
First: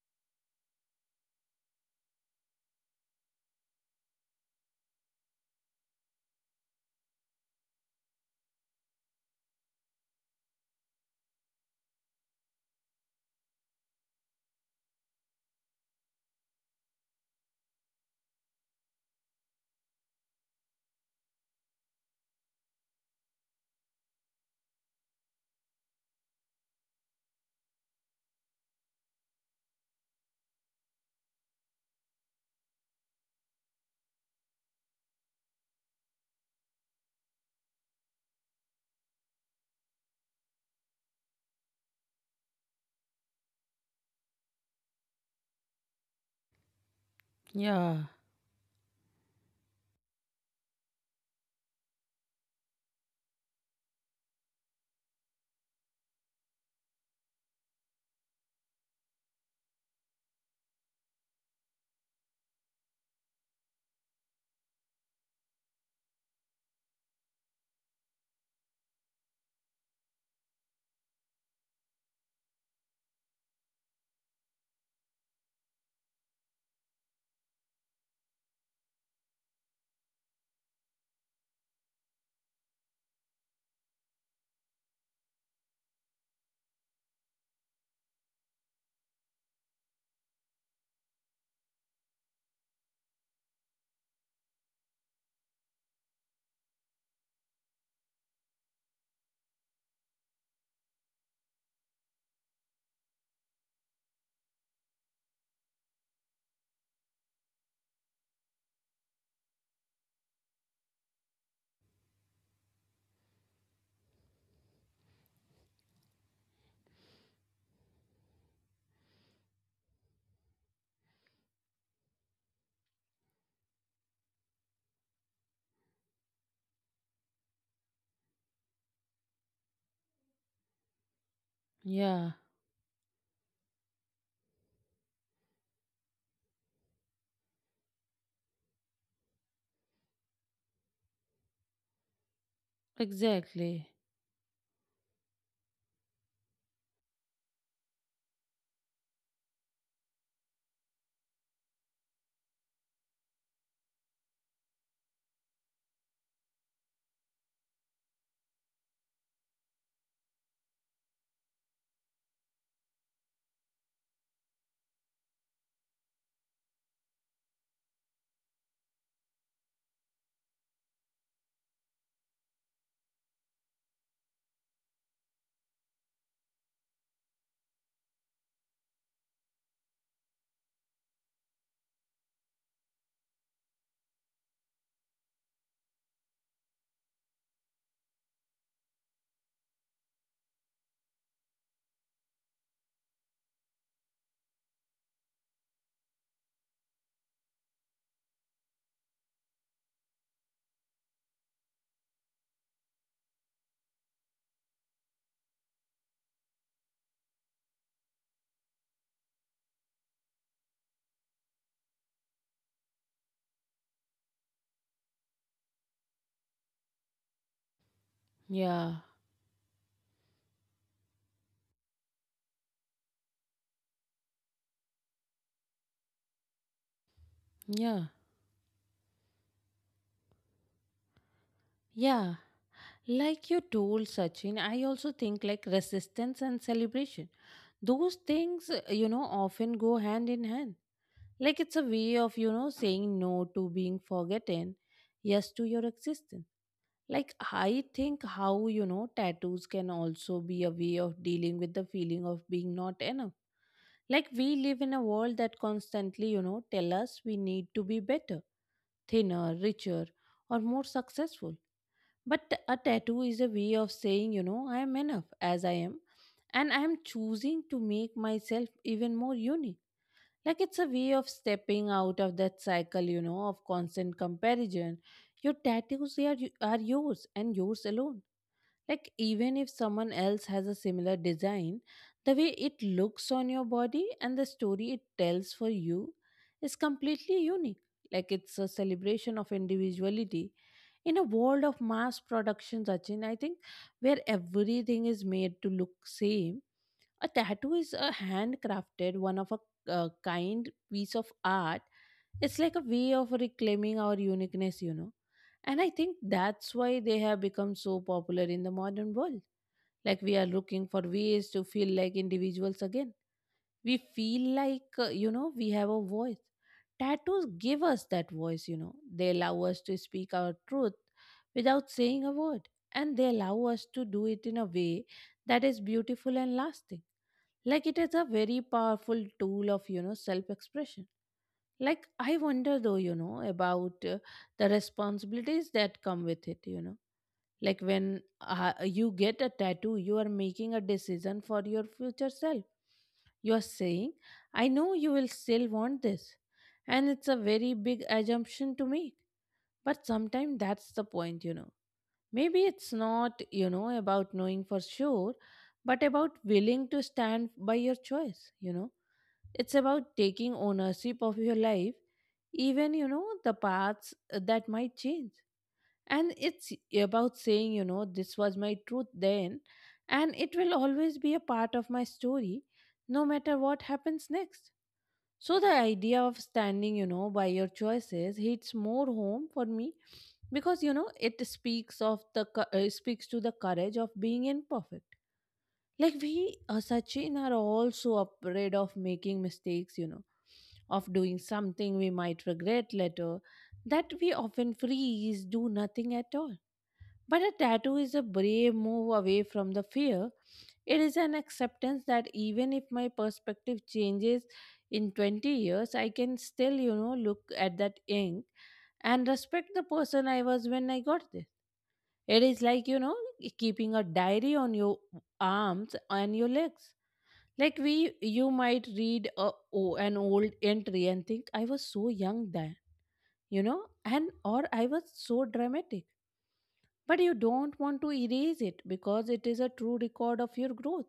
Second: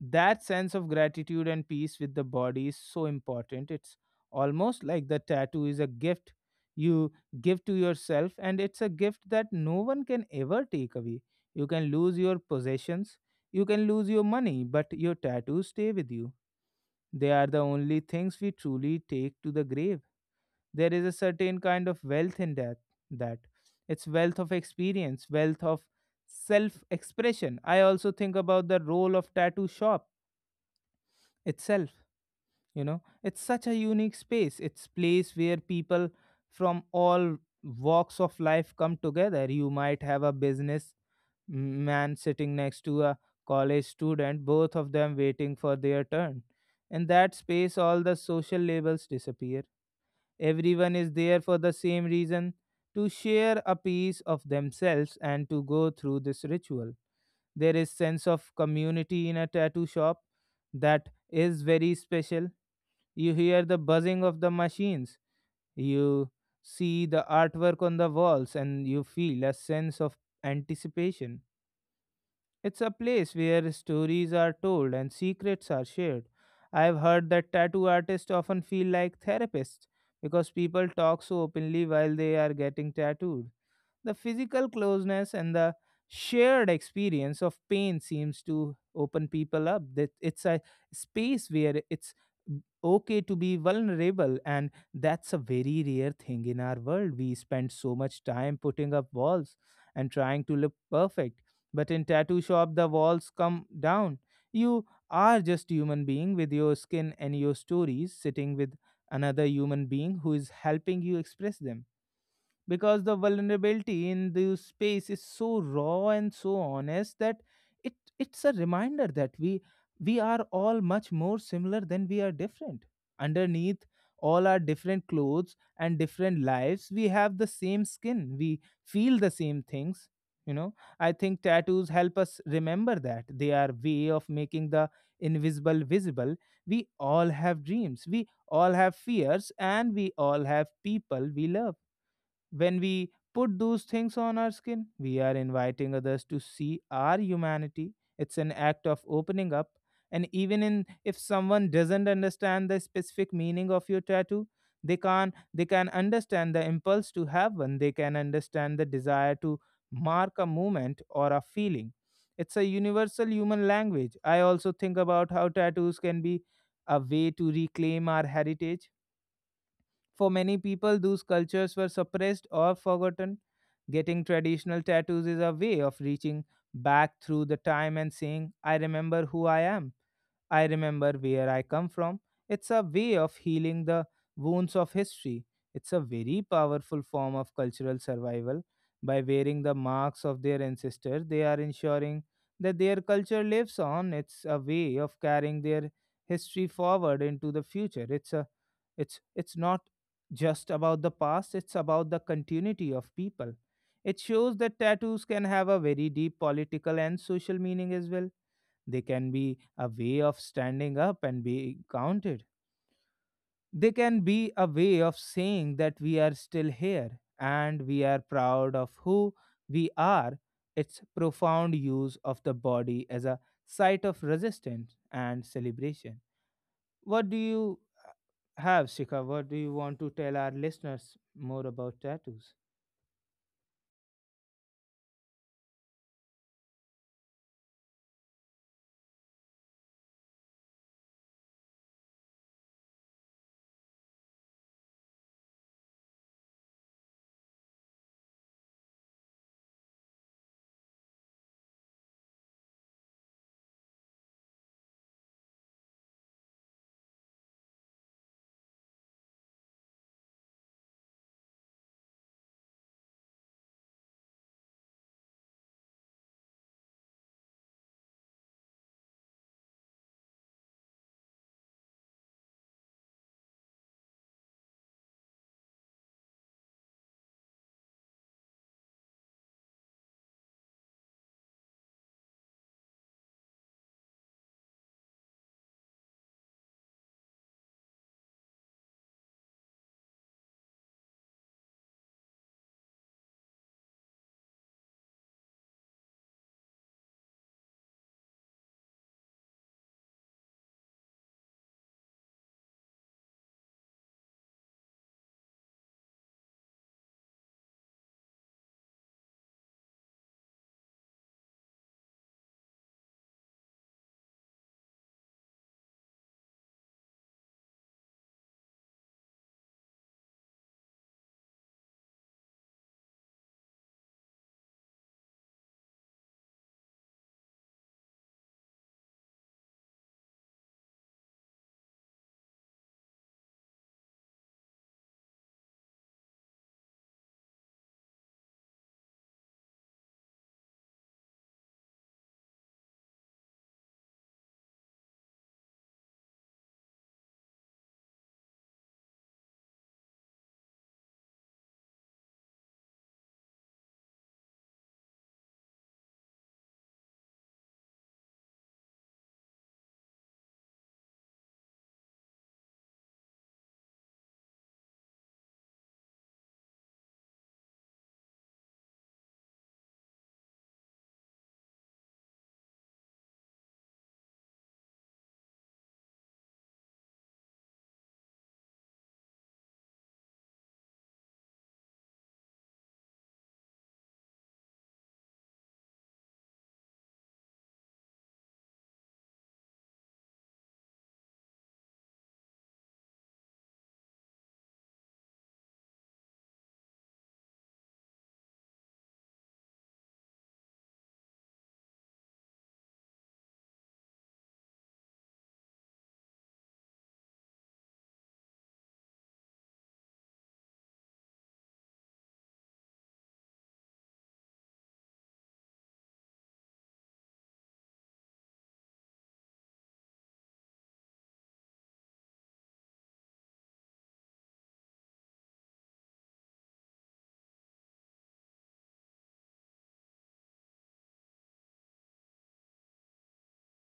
[SPEAKER 1] That sense of gratitude and peace with the body is so important. It's almost like the tattoo is a gift you give to yourself, and it's a gift that no one can ever take away. You can lose your possessions, you can lose your money, but your tattoos stay with you. They are the only things we truly take to the grave. There is a certain kind of wealth in that that It's wealth of experience, wealth of self expression. I also think about the role of tattoo shop itself. You know, it's such a unique space. It's place where people from all walks of life come together. You might have a business man sitting next to a college student, both of them waiting for their turn. In that space all
[SPEAKER 2] yeah,
[SPEAKER 1] the social labels disappear. Everyone is there for the same reason, to share a piece of themselves and to go through this ritual. There is sense of community in a tattoo shop that is very special. You hear the buzzing of the machines. You see the artwork on the walls, and you feel a sense of anticipation. It's a place where stories are told and secrets are shared. I've heard that tattoo artists often feel like therapists because people talk so openly while they are getting tattooed. The physical closeness and the shared experience of pain seems to open people up. That it's a space where it's okay to be vulnerable, and that's a very rare thing in our world. We spend so much time putting up walls and trying to look perfect, but in tattoo shop the walls come down. You are just human being with your skin and your stories, sitting with another human being who is helping you express them. Because the vulnerability in the space is so raw and so honest that it it's a reminder that we we are all much more similar than we are different. Underneath all our different clothes and different lives, we have the same skin, we feel the same things. You know, I think tattoos help
[SPEAKER 2] yeah,
[SPEAKER 1] us remember that they are way of making the invisible visible. We all have dreams, we all have fears, and we all have people we love. When we put those
[SPEAKER 2] exactly.
[SPEAKER 1] things on our skin, we are inviting others to see our humanity. It's an act of opening up. And even in, if someone doesn't understand the specific meaning of your tattoo, they can they can understand the impulse to have one. They can understand the desire to mark a moment or a feeling. It's a universal human language. I also think about how tattoos can be a way to reclaim our heritage. For many people, those cultures were suppressed or forgotten. Getting traditional tattoos is a way of reaching back through the time and saying, I remember who I am, I remember where I come from. It's a way of healing the wounds of history. It's a very powerful form of cultural survival. By wearing the marks of their ancestors, they are ensuring that their culture lives on. It's a way of carrying their history forward into the future. It's a it's it's not just about the past, it's about the continuity of people. It shows that tattoos can have a very deep political and social meaning as well. They can be a way of standing up and being counted. They can be a way of saying that we are still here and we are proud of
[SPEAKER 2] Yeah,
[SPEAKER 1] who we are. Its profound use of the body as a site of resistance and celebration. What do you
[SPEAKER 2] yeah,
[SPEAKER 1] have, Shika? What do you want to tell our listeners more about tattoos?
[SPEAKER 2] yeah, like you told, Sachin, I also think like resistance and celebration. Those things, uh, you know, often go hand in hand. Like it's a way of, you know, saying no to being forgotten, yes to your existence. Like I think how, you know, tattoos can also be a way of dealing with the feeling of being not enough. Like we live in a world that constantly, you know, tell us we need to be better, thinner, richer, or more successful. But a tattoo is a way of saying, you know, I am enough as I am, and I am choosing to make myself even more unique. Like it's a way of stepping out of that cycle, you know, of constant comparison. Your tattoos, they are, y- are yours and yours alone. Like even if someone else has a similar design, the way it looks on your body and the story it tells for you is completely unique. Like it's a celebration of individuality. In a world of mass production, Sachin, I think, where everything is made to look same, a tattoo is a handcrafted, one of a uh, kind piece of art. It's like a way of reclaiming our uniqueness, you know. And I think that's why they have become so popular in the modern world. Like, we are looking for ways to feel like individuals again. We feel like, uh, you know, we have a voice. Tattoos give us that voice, you know. They allow us to speak our truth without saying a word. And they allow us to do it in a way that is beautiful and lasting. Like it is a very powerful tool of you know self expression. Like, I wonder though, you know about uh, the responsibilities that come with it you know Like, when, uh, you get a tattoo, you are making a decision for your future self. You are saying, I know you will still want this, and it's a very big assumption to make. But sometimes that's the point you know Maybe it's not, you know about knowing for sure, but about willing to stand by your choice you know It's about taking ownership of your life, even, you know, the paths uh, that might change. And it's about saying, you know, this was my truth then, and it will always be a part of my story, no matter what happens next. So the idea of standing, you know, by your choices hits more home for me because, you know, it speaks of the, co- uh, speaks to the courage of being imperfect. Like, we, uh, Sachin, are also afraid of making mistakes, you know of doing something we might regret later, that we often freeze, do nothing at all. But a tattoo is a brave move away from the fear. It is an acceptance that even if my perspective changes in 20 years, I can still, you know look at that ink and respect the person I was when I got there. It is like, you know, keeping a diary on your arms and your legs. Like, we you might read a, o- an old entry and think, I was so young then, you know, and or I was so dramatic. But you don't want to erase it because it is a true record of your growth.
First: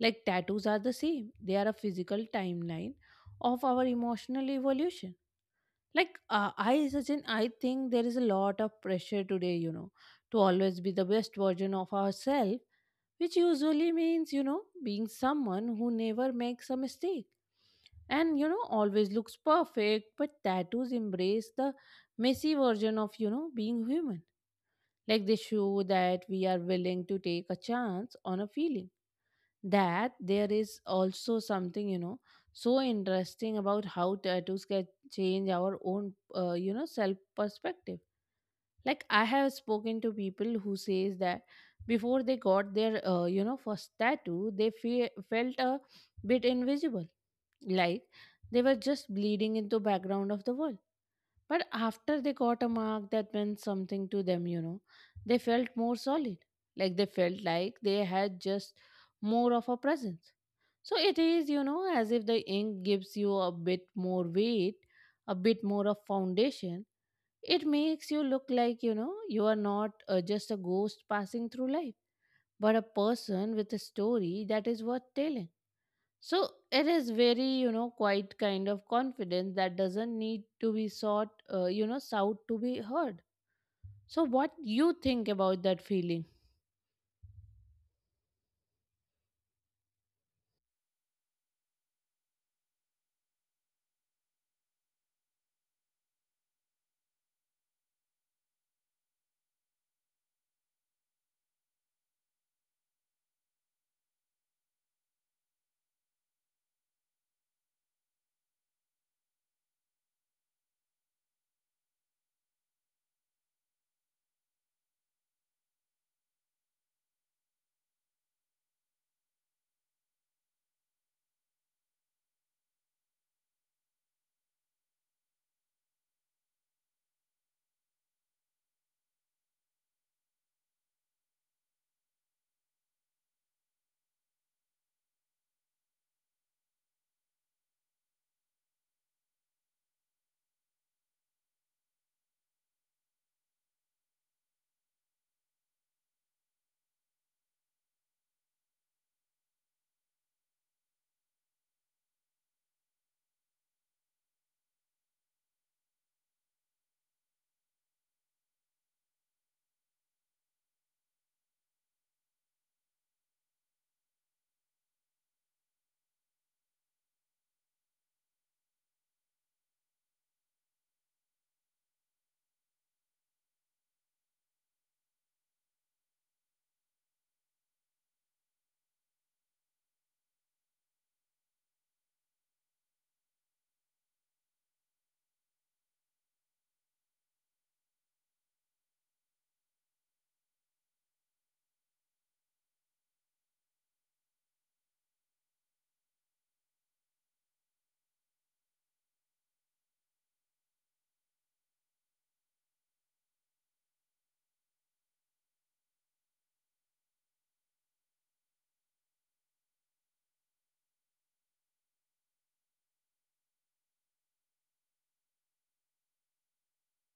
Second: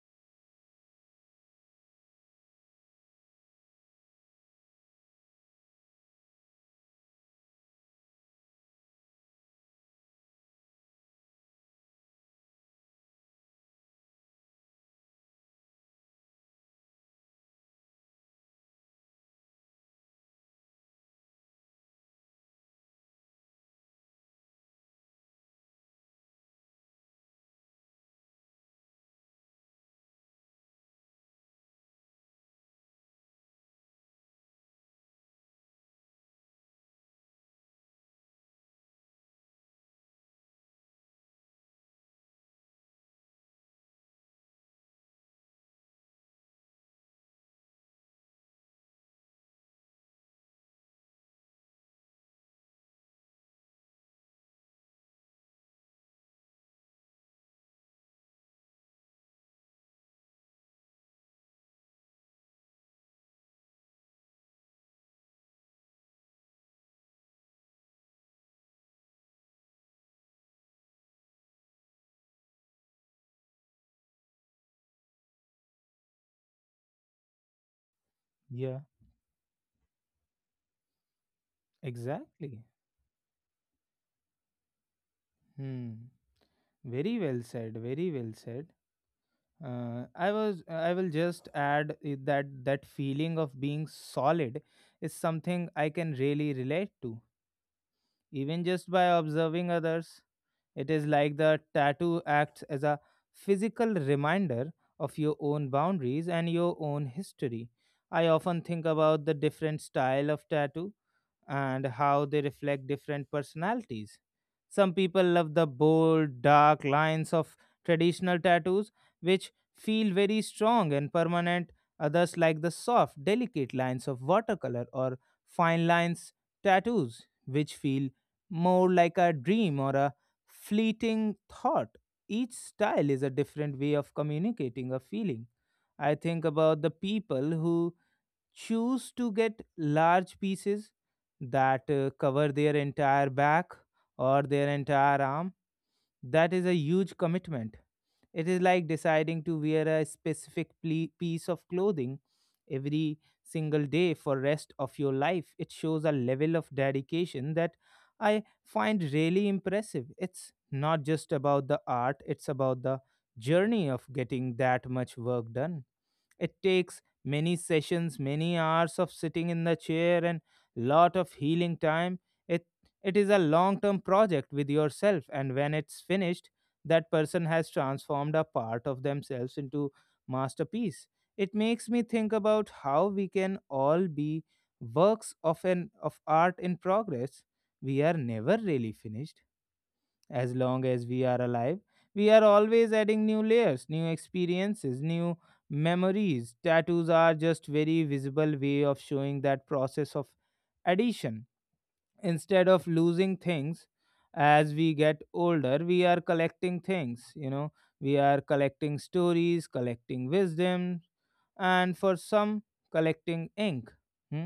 [SPEAKER 2] Like tattoos are the same. They are a physical timeline of our emotional evolution. Like, uh, I Sachin, I think there is a lot of pressure today, you know to always be the best version of ourselves, which usually means, you know being someone who never makes a mistake and, you know always looks perfect. But tattoos embrace the messy version of you know being human. Like they show that we are willing to take a chance on a feeling. That there is also something, you know, so interesting about how tattoos can change our own, uh, you know, self perspective. Like I have spoken to people who says that before they got their, uh, you know, first tattoo, they fe- felt a bit invisible, like they were just bleeding into background of the world. But after they got a mark that meant something to them, you know, they felt more solid. Like they felt like they had just more of a presence. So it is, you know, as if the ink gives you a bit more weight, a bit more of foundation. It makes you look like, you know, you are not uh, just a ghost passing through life, but a person with a story that is worth telling. So it is very, you know, quite kind of confidence that doesn't need to be sought,
[SPEAKER 1] Yeah.
[SPEAKER 2] uh, you know, sought to be heard. So what you think
[SPEAKER 1] Exactly.
[SPEAKER 2] about that feeling?
[SPEAKER 1] Hmm. Very well said. Very well said. Uh, I was. I will just add i- that that feeling of being solid is something I can really relate to, even just by observing others. It is like the tattoo acts as a physical reminder of your own boundaries and your own history. I often think about the different style of tattoo and how they reflect different personalities. Some people love the bold, dark lines of traditional tattoos, which feel very strong and permanent. Others like the soft, delicate lines of watercolor or fine lines tattoos, which feel more like a dream or a fleeting thought. Each style is a different way of communicating a feeling. I think about the people who choose to get large pieces that uh, cover their entire back or their entire arm. That is a huge commitment. It is like deciding to wear a specific ple- piece of clothing every single day for rest of your life. It shows a level of dedication that I find really impressive. It's not just about the art, it's about the journey of getting that much work done. It takes many sessions, many hours of sitting in the chair and lot of healing time. It it is a long-term project with yourself, and when it's finished, that person has transformed a part of themselves into masterpiece. It makes me think about how we can all be works of an of art in progress. We are never really finished. As long as we are alive, we are always adding new layers, new experiences, new memories. Tattoos are just very visible way of showing that process of addition. Instead of losing things as we get older, we are collecting things, you know, we are collecting stories, collecting wisdom, and for some, collecting ink. Hmm?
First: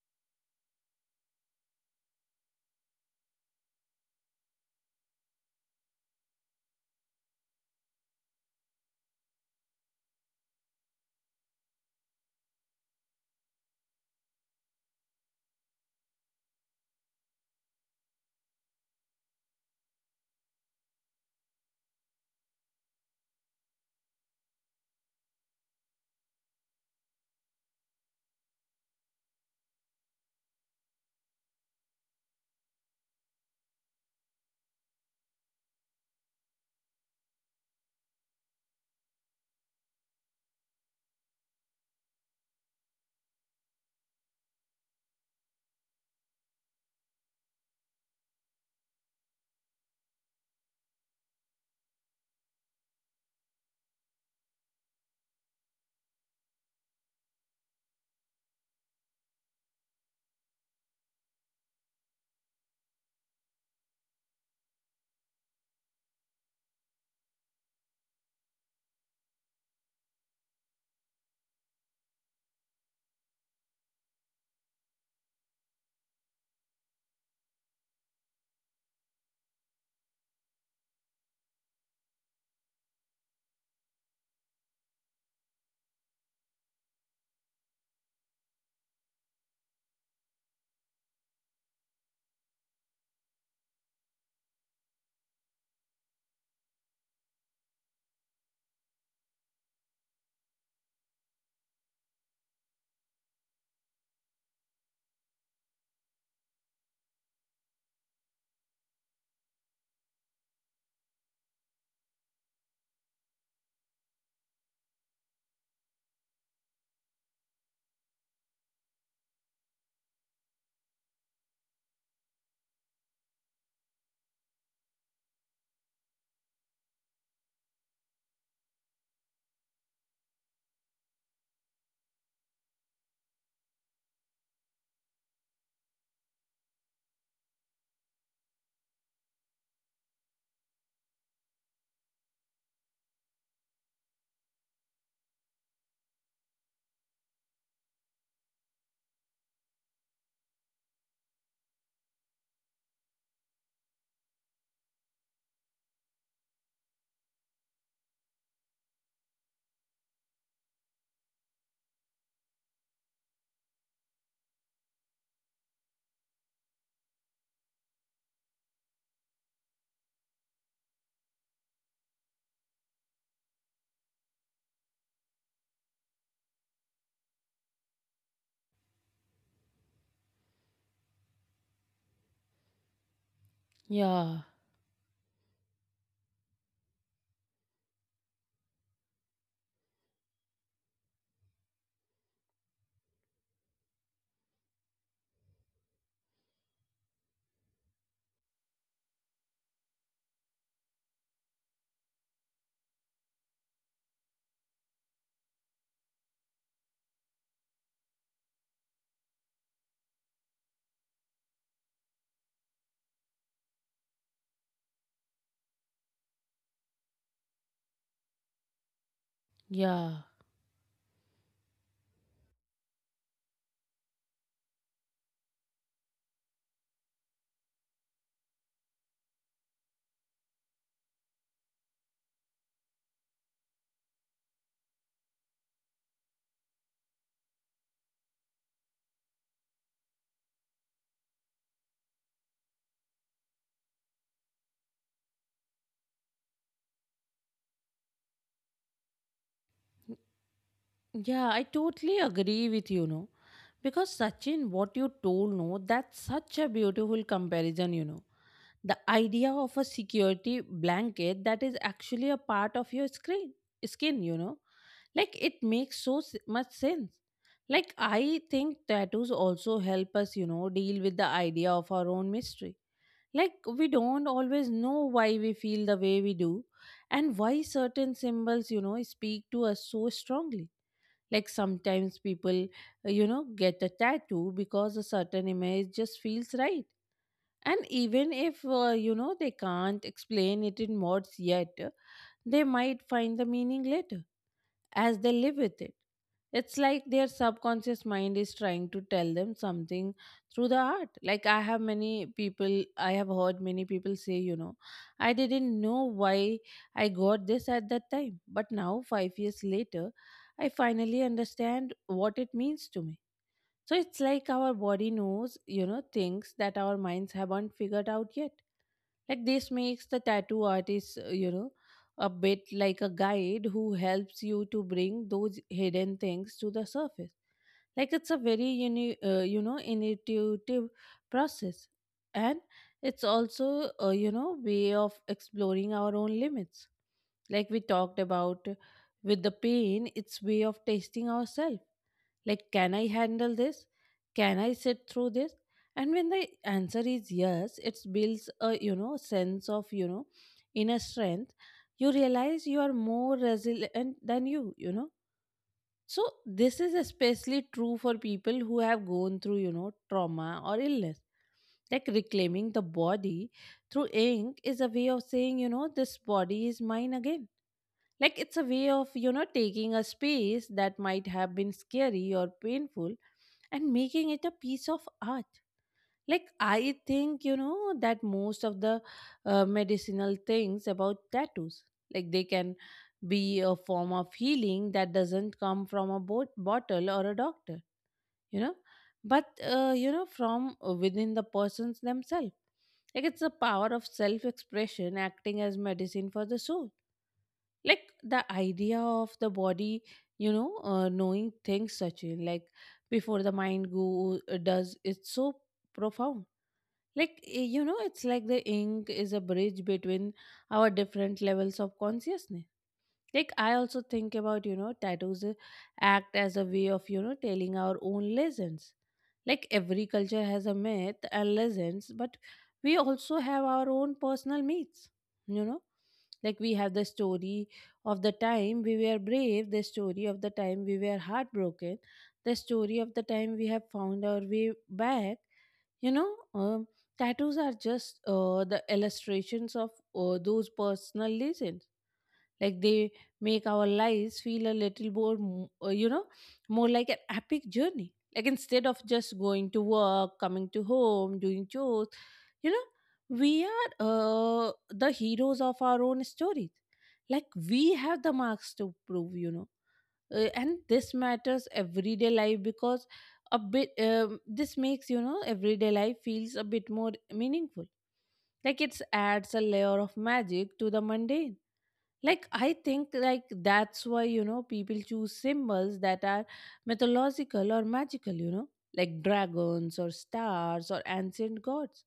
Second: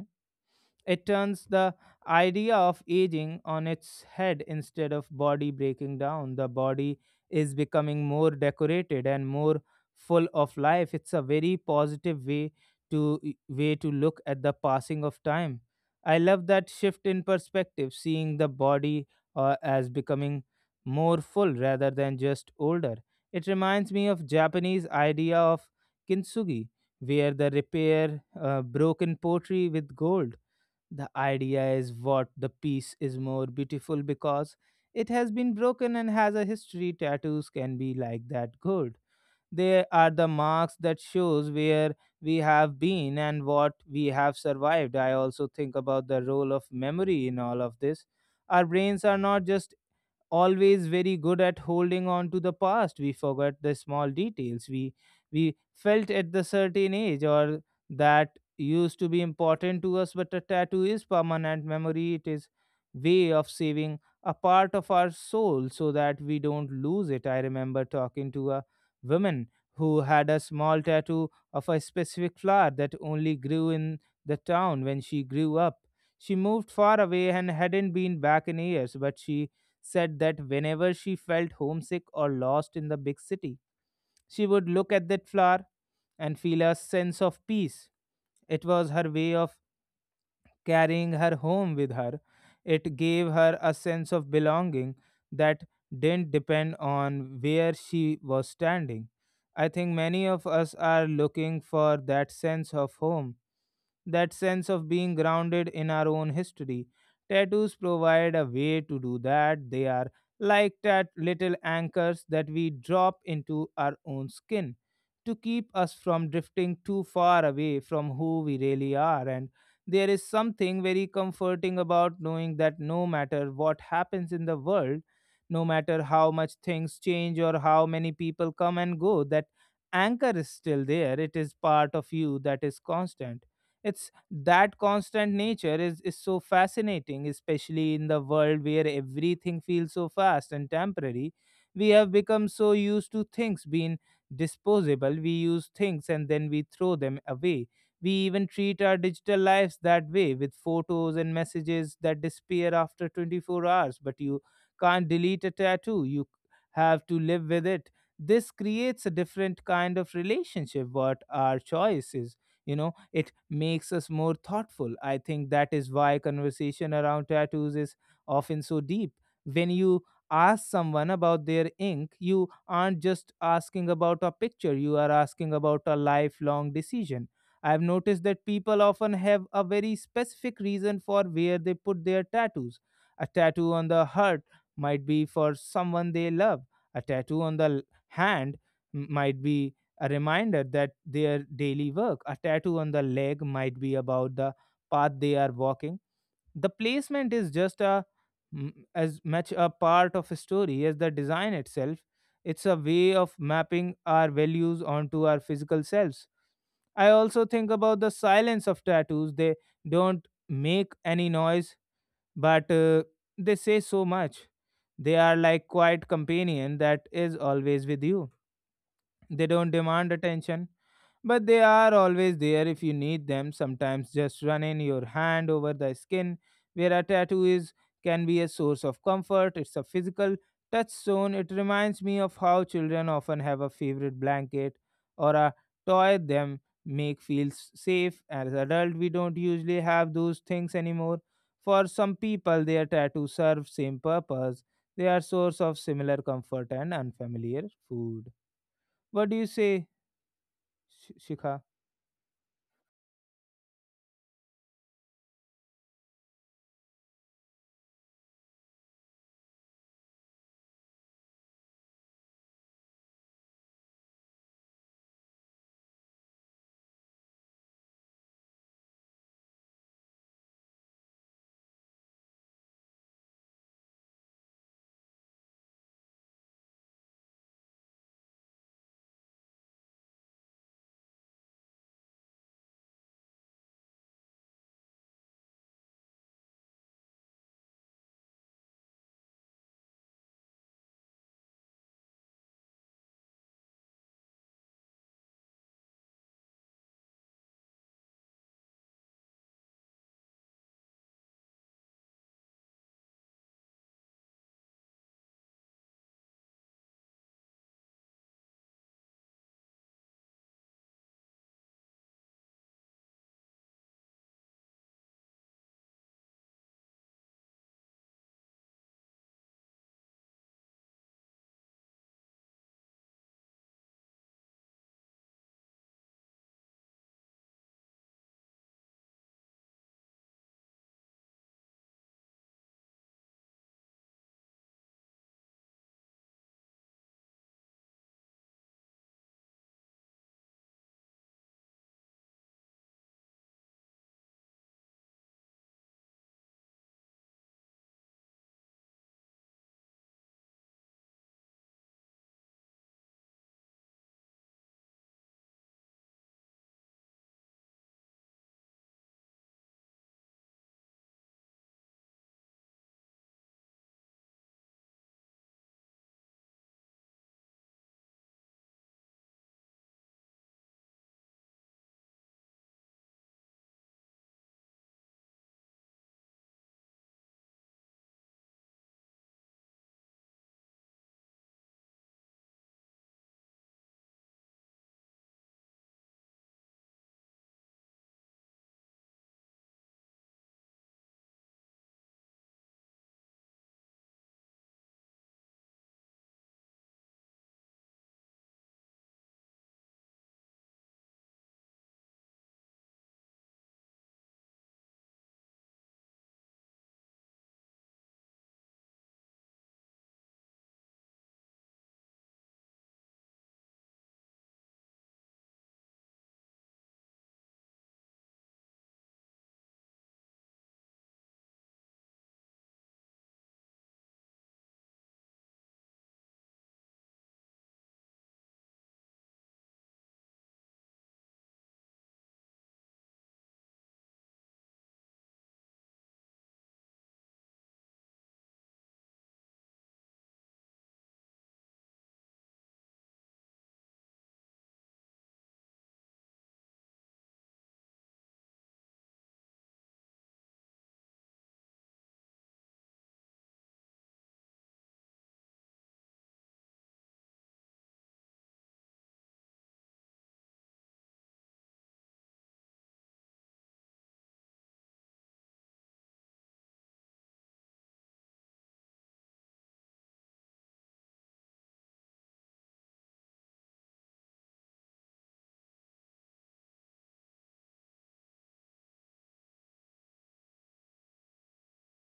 [SPEAKER 1] It turns the idea of aging on its head instead of body breaking down. The body is becoming more decorated and more full of life. It's a very positive way to way to look at the passing of time. I love that shift in perspective, seeing the body uh, as becoming more full rather than just older. It reminds me of Japanese idea of kintsugi, where the repair uh, broken pottery with gold. The idea is what the piece is more beautiful because it has been broken and has a history. Tattoos can be like that good. They are the marks that shows where we have been and what we have survived. I also think about the role of memory in all of this. Our brains are not just always very good at holding on to the past. We forgot the small details. We we felt at the certain age or that used to be important to us, but a tattoo is permanent memory. It is way of saving a part of our soul so that we don't lose it. I remember talking to a woman who had a small tattoo of a specific flower that only grew in the town when she grew up. She moved far away and hadn't been back in years, but she said that whenever she felt homesick or lost in the big city, she would look at that flower and feel a sense of peace. It was her way of carrying her home with her. It gave her a sense of belonging that didn't depend on where she was standing. I think many of us are looking for that sense of home, that sense of being grounded in our own history. Tattoos provide a way to do that. They are like that little anchors that we drop into our own skin to keep us from drifting too far away from who we really are. And there is something very comforting about knowing that no matter what happens in the world, no matter how much things change or how many people come and go, that anchor is still there. It is part of you that is constant. It's that constant nature is, is so fascinating, especially in the world where everything feels so fast and temporary. We have become so used to things being disposable. We use things and then we throw them away. We even treat our digital lives that way with photos and messages that disappear after twenty-four hours, but you can't delete a tattoo. You have to live with it. This creates a different kind of relationship, what our choice is. You know, it makes us more thoughtful. I think that is why conversation around tattoos is often so deep. When you ask someone about their ink, you aren't just asking about a picture, you are asking about a lifelong decision. I've noticed that people often have a very specific reason for where they put their tattoos. A tattoo on the
[SPEAKER 2] Yeah,
[SPEAKER 1] heart might be for someone they love, a tattoo on the l- hand m- might be a reminder that their daily work, a tattoo on the leg might be about the path they are walking. The placement is just a mm, as much a part of a story as the design itself. It's a way of mapping our values onto our physical selves. I also think about the silence of tattoos. They don't make any noise, but uh, they say so much. They are like quiet companion that is always with you. They don't demand
[SPEAKER 2] yeah,
[SPEAKER 1] attention, but they are always there if you need them. Sometimes just running your hand over the skin where a tattoo is can be a source of comfort. It's a physical touchstone. It reminds me of how children often have a favorite blanket or a toy them make feel s- safe. As adults, we don't usually have those things anymore. For some people, their tattoos serve same purpose. They are source of similar comfort and unfamiliar food. What do you say, Sh-
[SPEAKER 2] yeah. I
[SPEAKER 1] Shikha?
[SPEAKER 2] totally agree with you, know, because, Sachin, what you told, no, that's such a beautiful comparison, you know. The idea of a security blanket that is actually a part of your screen, skin, you know, like it makes so s- much sense. Like, I think tattoos also help us, you know, deal with the idea of our own mystery. Like, we don't always know why we feel the way we do and why certain symbols, you know, speak to us so strongly. Like, sometimes people, uh, you know, get a tattoo because a certain image just feels right. And even if, uh, you know, they can't explain it in words yet, they might find the meaning later as they live with it. It's like their subconscious mind is trying to tell them something through the art. Like, I have many people, I have heard many people say, you know, I didn't know why I got this at that time. But now, five years later, I finally understand what it means to me. So it's like our body knows, you know, things that our minds haven't figured out yet. Like this makes the tattoo artist, uh, you know a bit like a guide who helps you to bring those hidden things to the surface. Like it's a very uni- uh, you know intuitive process. And it's also a you know way of exploring our own limits. Like we talked about with the pain, it's way of testing ourselves. Like, can I handle this? Can I sit through this? And when the answer is yes, it builds a you know sense of you know inner strength. You realize you are more resilient than you you know. So this is especially true for people who have gone through, you know trauma or illness, like reclaiming the body through ink is a way of saying, you know this body is mine again. Like it's a way of, you know, taking a space that might have been scary or painful and making it a piece of art. Like, I think, you know, that most of the uh, medicinal things about tattoos, like they can be a form of healing that doesn't come from a bo- bottle or a doctor, you know, but, uh, you know, from uh, within the persons themselves. Like it's a power of self expression acting as medicine for the soul. Like the idea of the body you know uh, knowing things such like before the mind go uh, does, it's so profound. Like, eh, you know it's like the ink is a bridge between our different levels of consciousness. Like, I also think about, you know tattoos eh, act as a way of, you know telling our own lessons. Like every culture has a myth and legends, but we also have our own personal myths, you know? Like we have the story of the time we were brave, the story of the time we were heartbroken, the story of the time we have found our way back. You know, um, Tattoos are just uh, the illustrations of uh, those personal legends, like they make our lives feel a little more m- uh, you know more like an epic journey, like instead of just going to work, coming to home, doing chores, you know, we are uh, the heroes of our own stories, like we have the marks to prove, you know Uh, and this matters everyday life because a bit um, this makes, you know everyday life feels a bit more meaningful, like it adds a layer of magic to the mundane. Like i think, like that's why, you know, people choose symbols that are mythological or magical, you know, like dragons or stars or ancient gods.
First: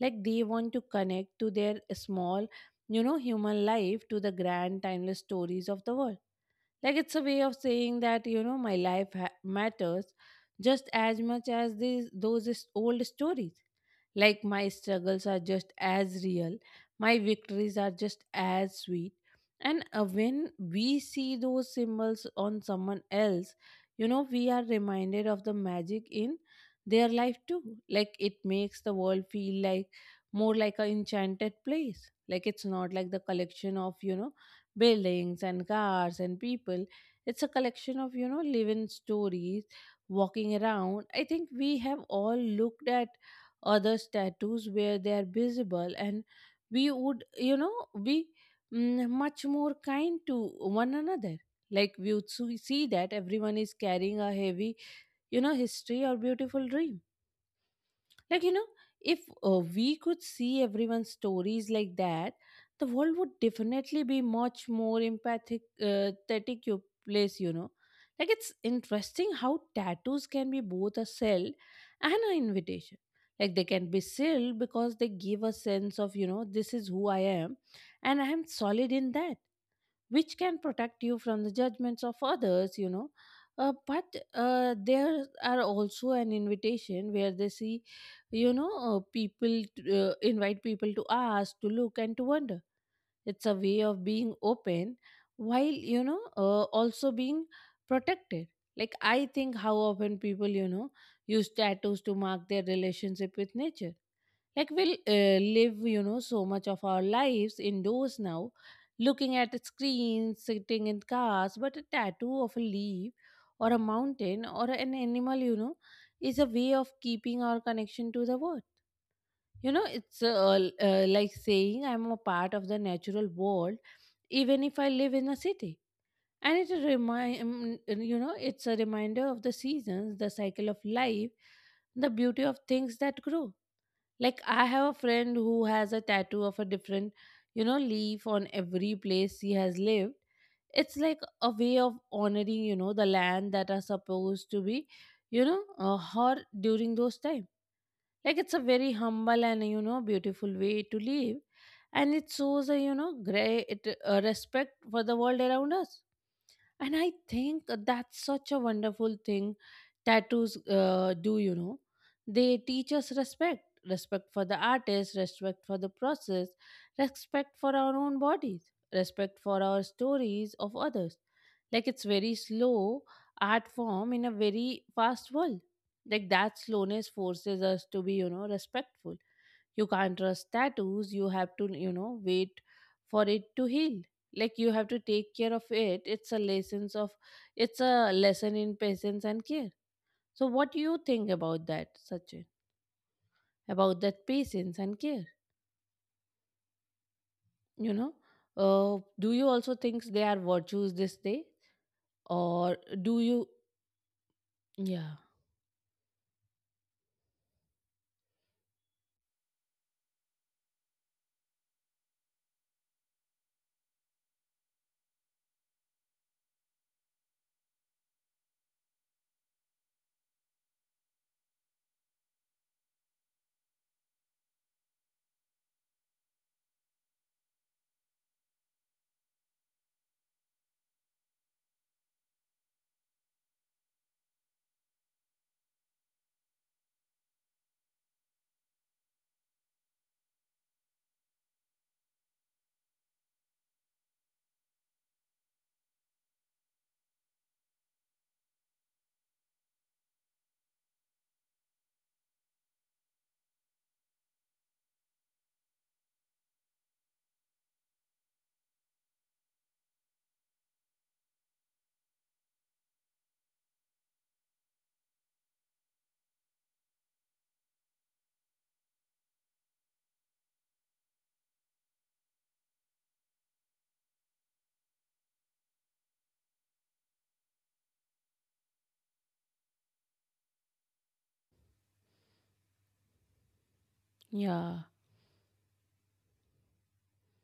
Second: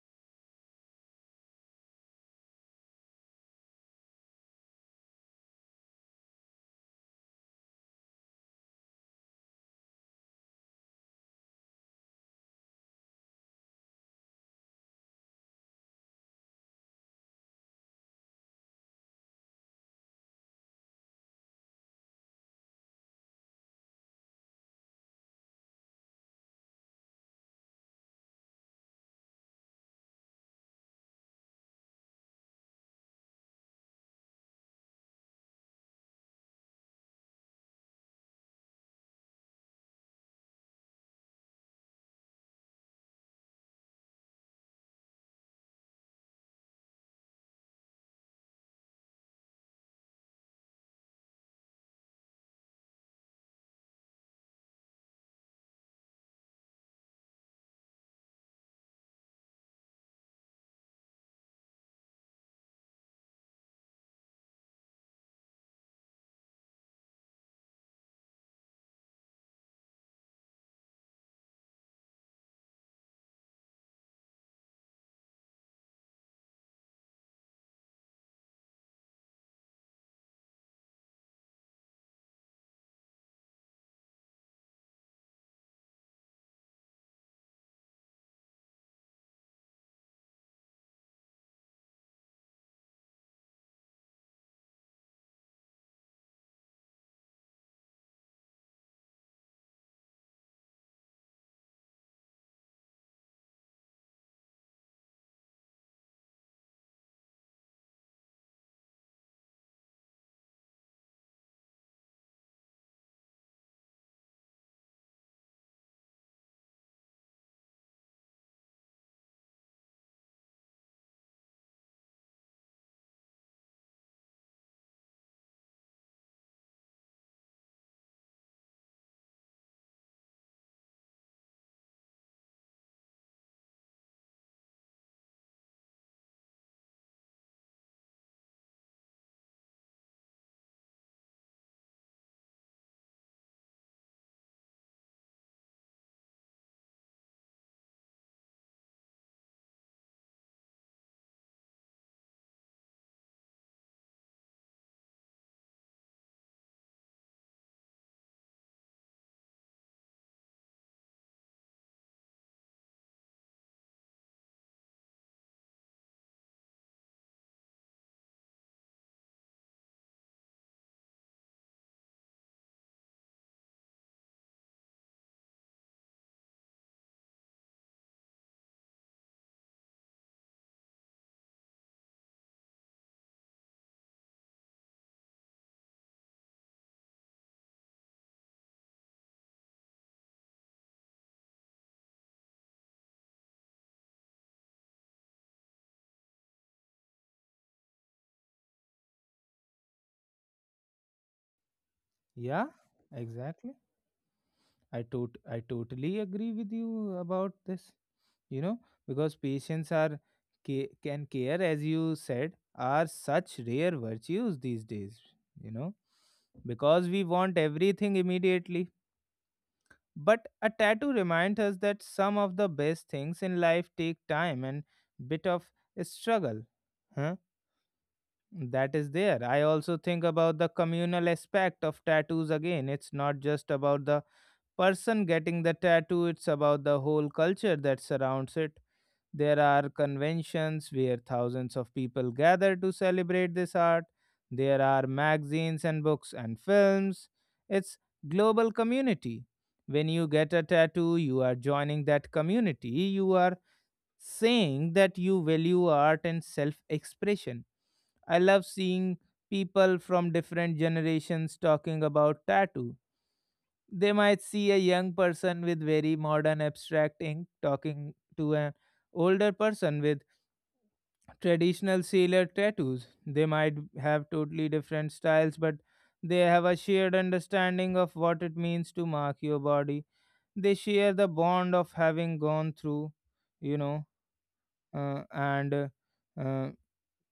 [SPEAKER 2] Like they want to connect to their small, you know human life to the grand timeless stories of the world. Like it's a way of saying that, you know my life ha- matters just as much as these, those is- old stories. Like my struggles are just as real, my victories are just as sweet. And uh, when we see those symbols on someone else, you know, we are reminded of the magic in their life too. Like it makes the world feel like more like an enchanted place. Like it's not like the collection of, you know, buildings and cars and people. It's a collection of, you know, living stories walking around. I think we have all looked at other tattoos where they are visible and we would, you know be mm, much more kind to one another. Like we would see see that everyone is carrying a heavy, you know history or beautiful dream. Like, you know, if uh, we could see everyone's stories like that, the world would definitely be much more empathic, uh, pathetic you place, you know. Like, it's interesting how tattoos can be both a sell and an invitation. Like, they can be sealed because they give a sense of, you know, this is who I am and I am solid in that, which can protect you from the judgments of others, you know. Uh, but uh, there are also an invitation where they see, you know, uh, people t- uh, invite people to ask, to look, and to wonder. It's a way of being open while, you know, uh, also being protected. Like, I think how often people, you know, use tattoos to mark their relationship with nature, like we'll uh, live, you know, so much of our lives indoors now, looking at screens, sitting in cars, but a tattoo of a leaf or a mountain or an animal, you know, is a way of keeping our connection to the world. You know, it's uh, l- uh, like saying I'm a part of the natural world, even if I live in a city. And it remind you know, it's a reminder of the seasons, the cycle of life, the beauty of things that grow. Like I have a friend who has a tattoo of a different, you know, leaf on every place he has lived. It's like a way of honoring, you know, the land that are supposed to be, you know, uh, her during those time. Like it's a very humble and, you know beautiful way to live, and it shows a, you know great uh, respect for the world around us. And I think that's such a wonderful thing tattoos uh, do, you know. They teach us respect respect for the artist, respect for the process, respect for our own bodies, respect for our stories of others. Like it's very slow art form in a very fast world. Like that slowness forces us to be, you know, respectful. You can't trust tattoos, you have to, you know wait for it to heal. Like you have to take care of it. It's a lessons of it's a lesson in patience and care. So what do you think about that, Sachin? About that patience and care, you know uh, do you also think they are virtues this day, or
[SPEAKER 1] Yeah,
[SPEAKER 2] do you
[SPEAKER 1] exactly. I
[SPEAKER 2] yeah?
[SPEAKER 1] tot- I totally agree with you about this. You know, because patience are ca- can care, as you said, are such rare virtues these days. You know, because we want everything immediately. But a tattoo reminds us that some of the best things in life take time and bit of struggle. Huh? That is there. I also think about the communal aspect of tattoos again. It's not just about the person getting the tattoo, it's about the whole culture that surrounds it. There are conventions where thousands of people gather to celebrate this art. There are magazines and books and films. It's global community. When you get a tattoo, you are joining that community. You are saying that you value art and self-expression. I love seeing people from different generations talking about tattoo. They might see a young person with very modern abstract ink talking to an older person with traditional sailor tattoos. They might have totally different styles, but they have a shared understanding of what it means to mark your body. They share the bond of having gone through, you know,
[SPEAKER 2] Yeah.
[SPEAKER 1] uh, and uh,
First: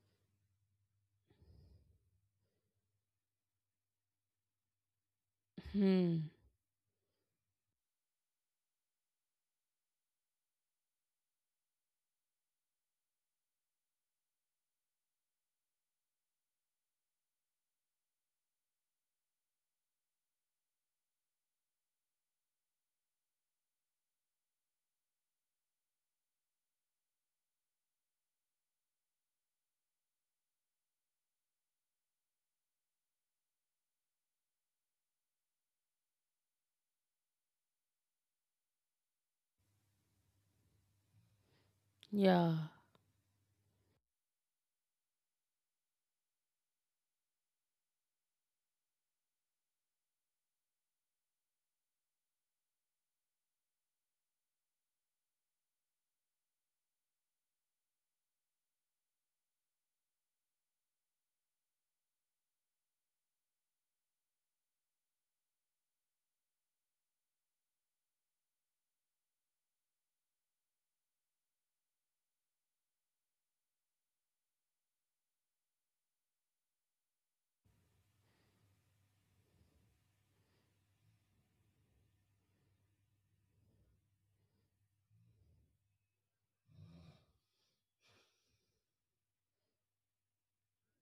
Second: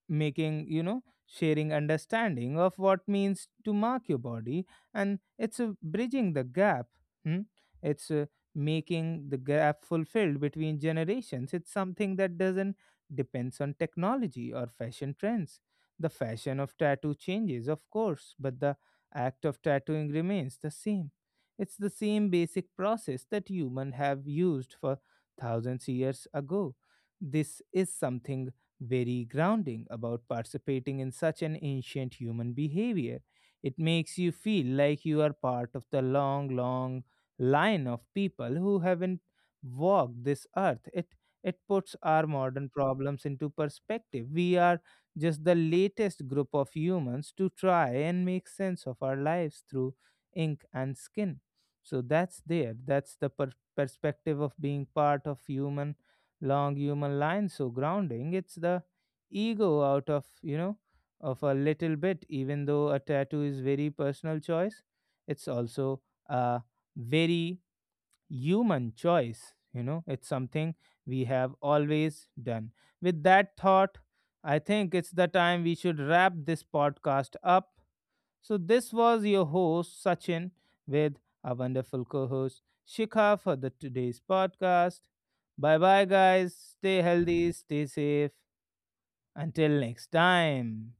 [SPEAKER 1] making you know sharing understanding of what means to mark your body, and it's uh,
[SPEAKER 2] Hmm.
[SPEAKER 1] bridging the gap. Hmm? It's uh, making the gap fulfilled between generations. It's something that doesn't depends on technology or fashion trends. The fashion of tattoo changes, of course, but the act of tattooing remains the same. It's the same basic process that human have used for thousands years ago. This is something very grounding about participating in such an ancient human behavior. It makes you feel like you are part of the long, long line of people who haven't walked this earth. It it puts our modern
[SPEAKER 2] Yeah.
[SPEAKER 1] problems into perspective. We are just the latest group of humans to try and make sense of our lives through ink and skin. So that's there. That's the per- perspective of being part of human long human line, so grounding. It's the ego out of you know of a little bit. Even though a tattoo is very personal choice, it's also a very human choice, you know. It's something we have always done. With that thought, I think it's the time we should wrap this podcast up. So, this was your host, Sachin, with our wonderful co host, Shikha, for the today's podcast. Bye bye, guys. Stay healthy, stay safe. Until next time.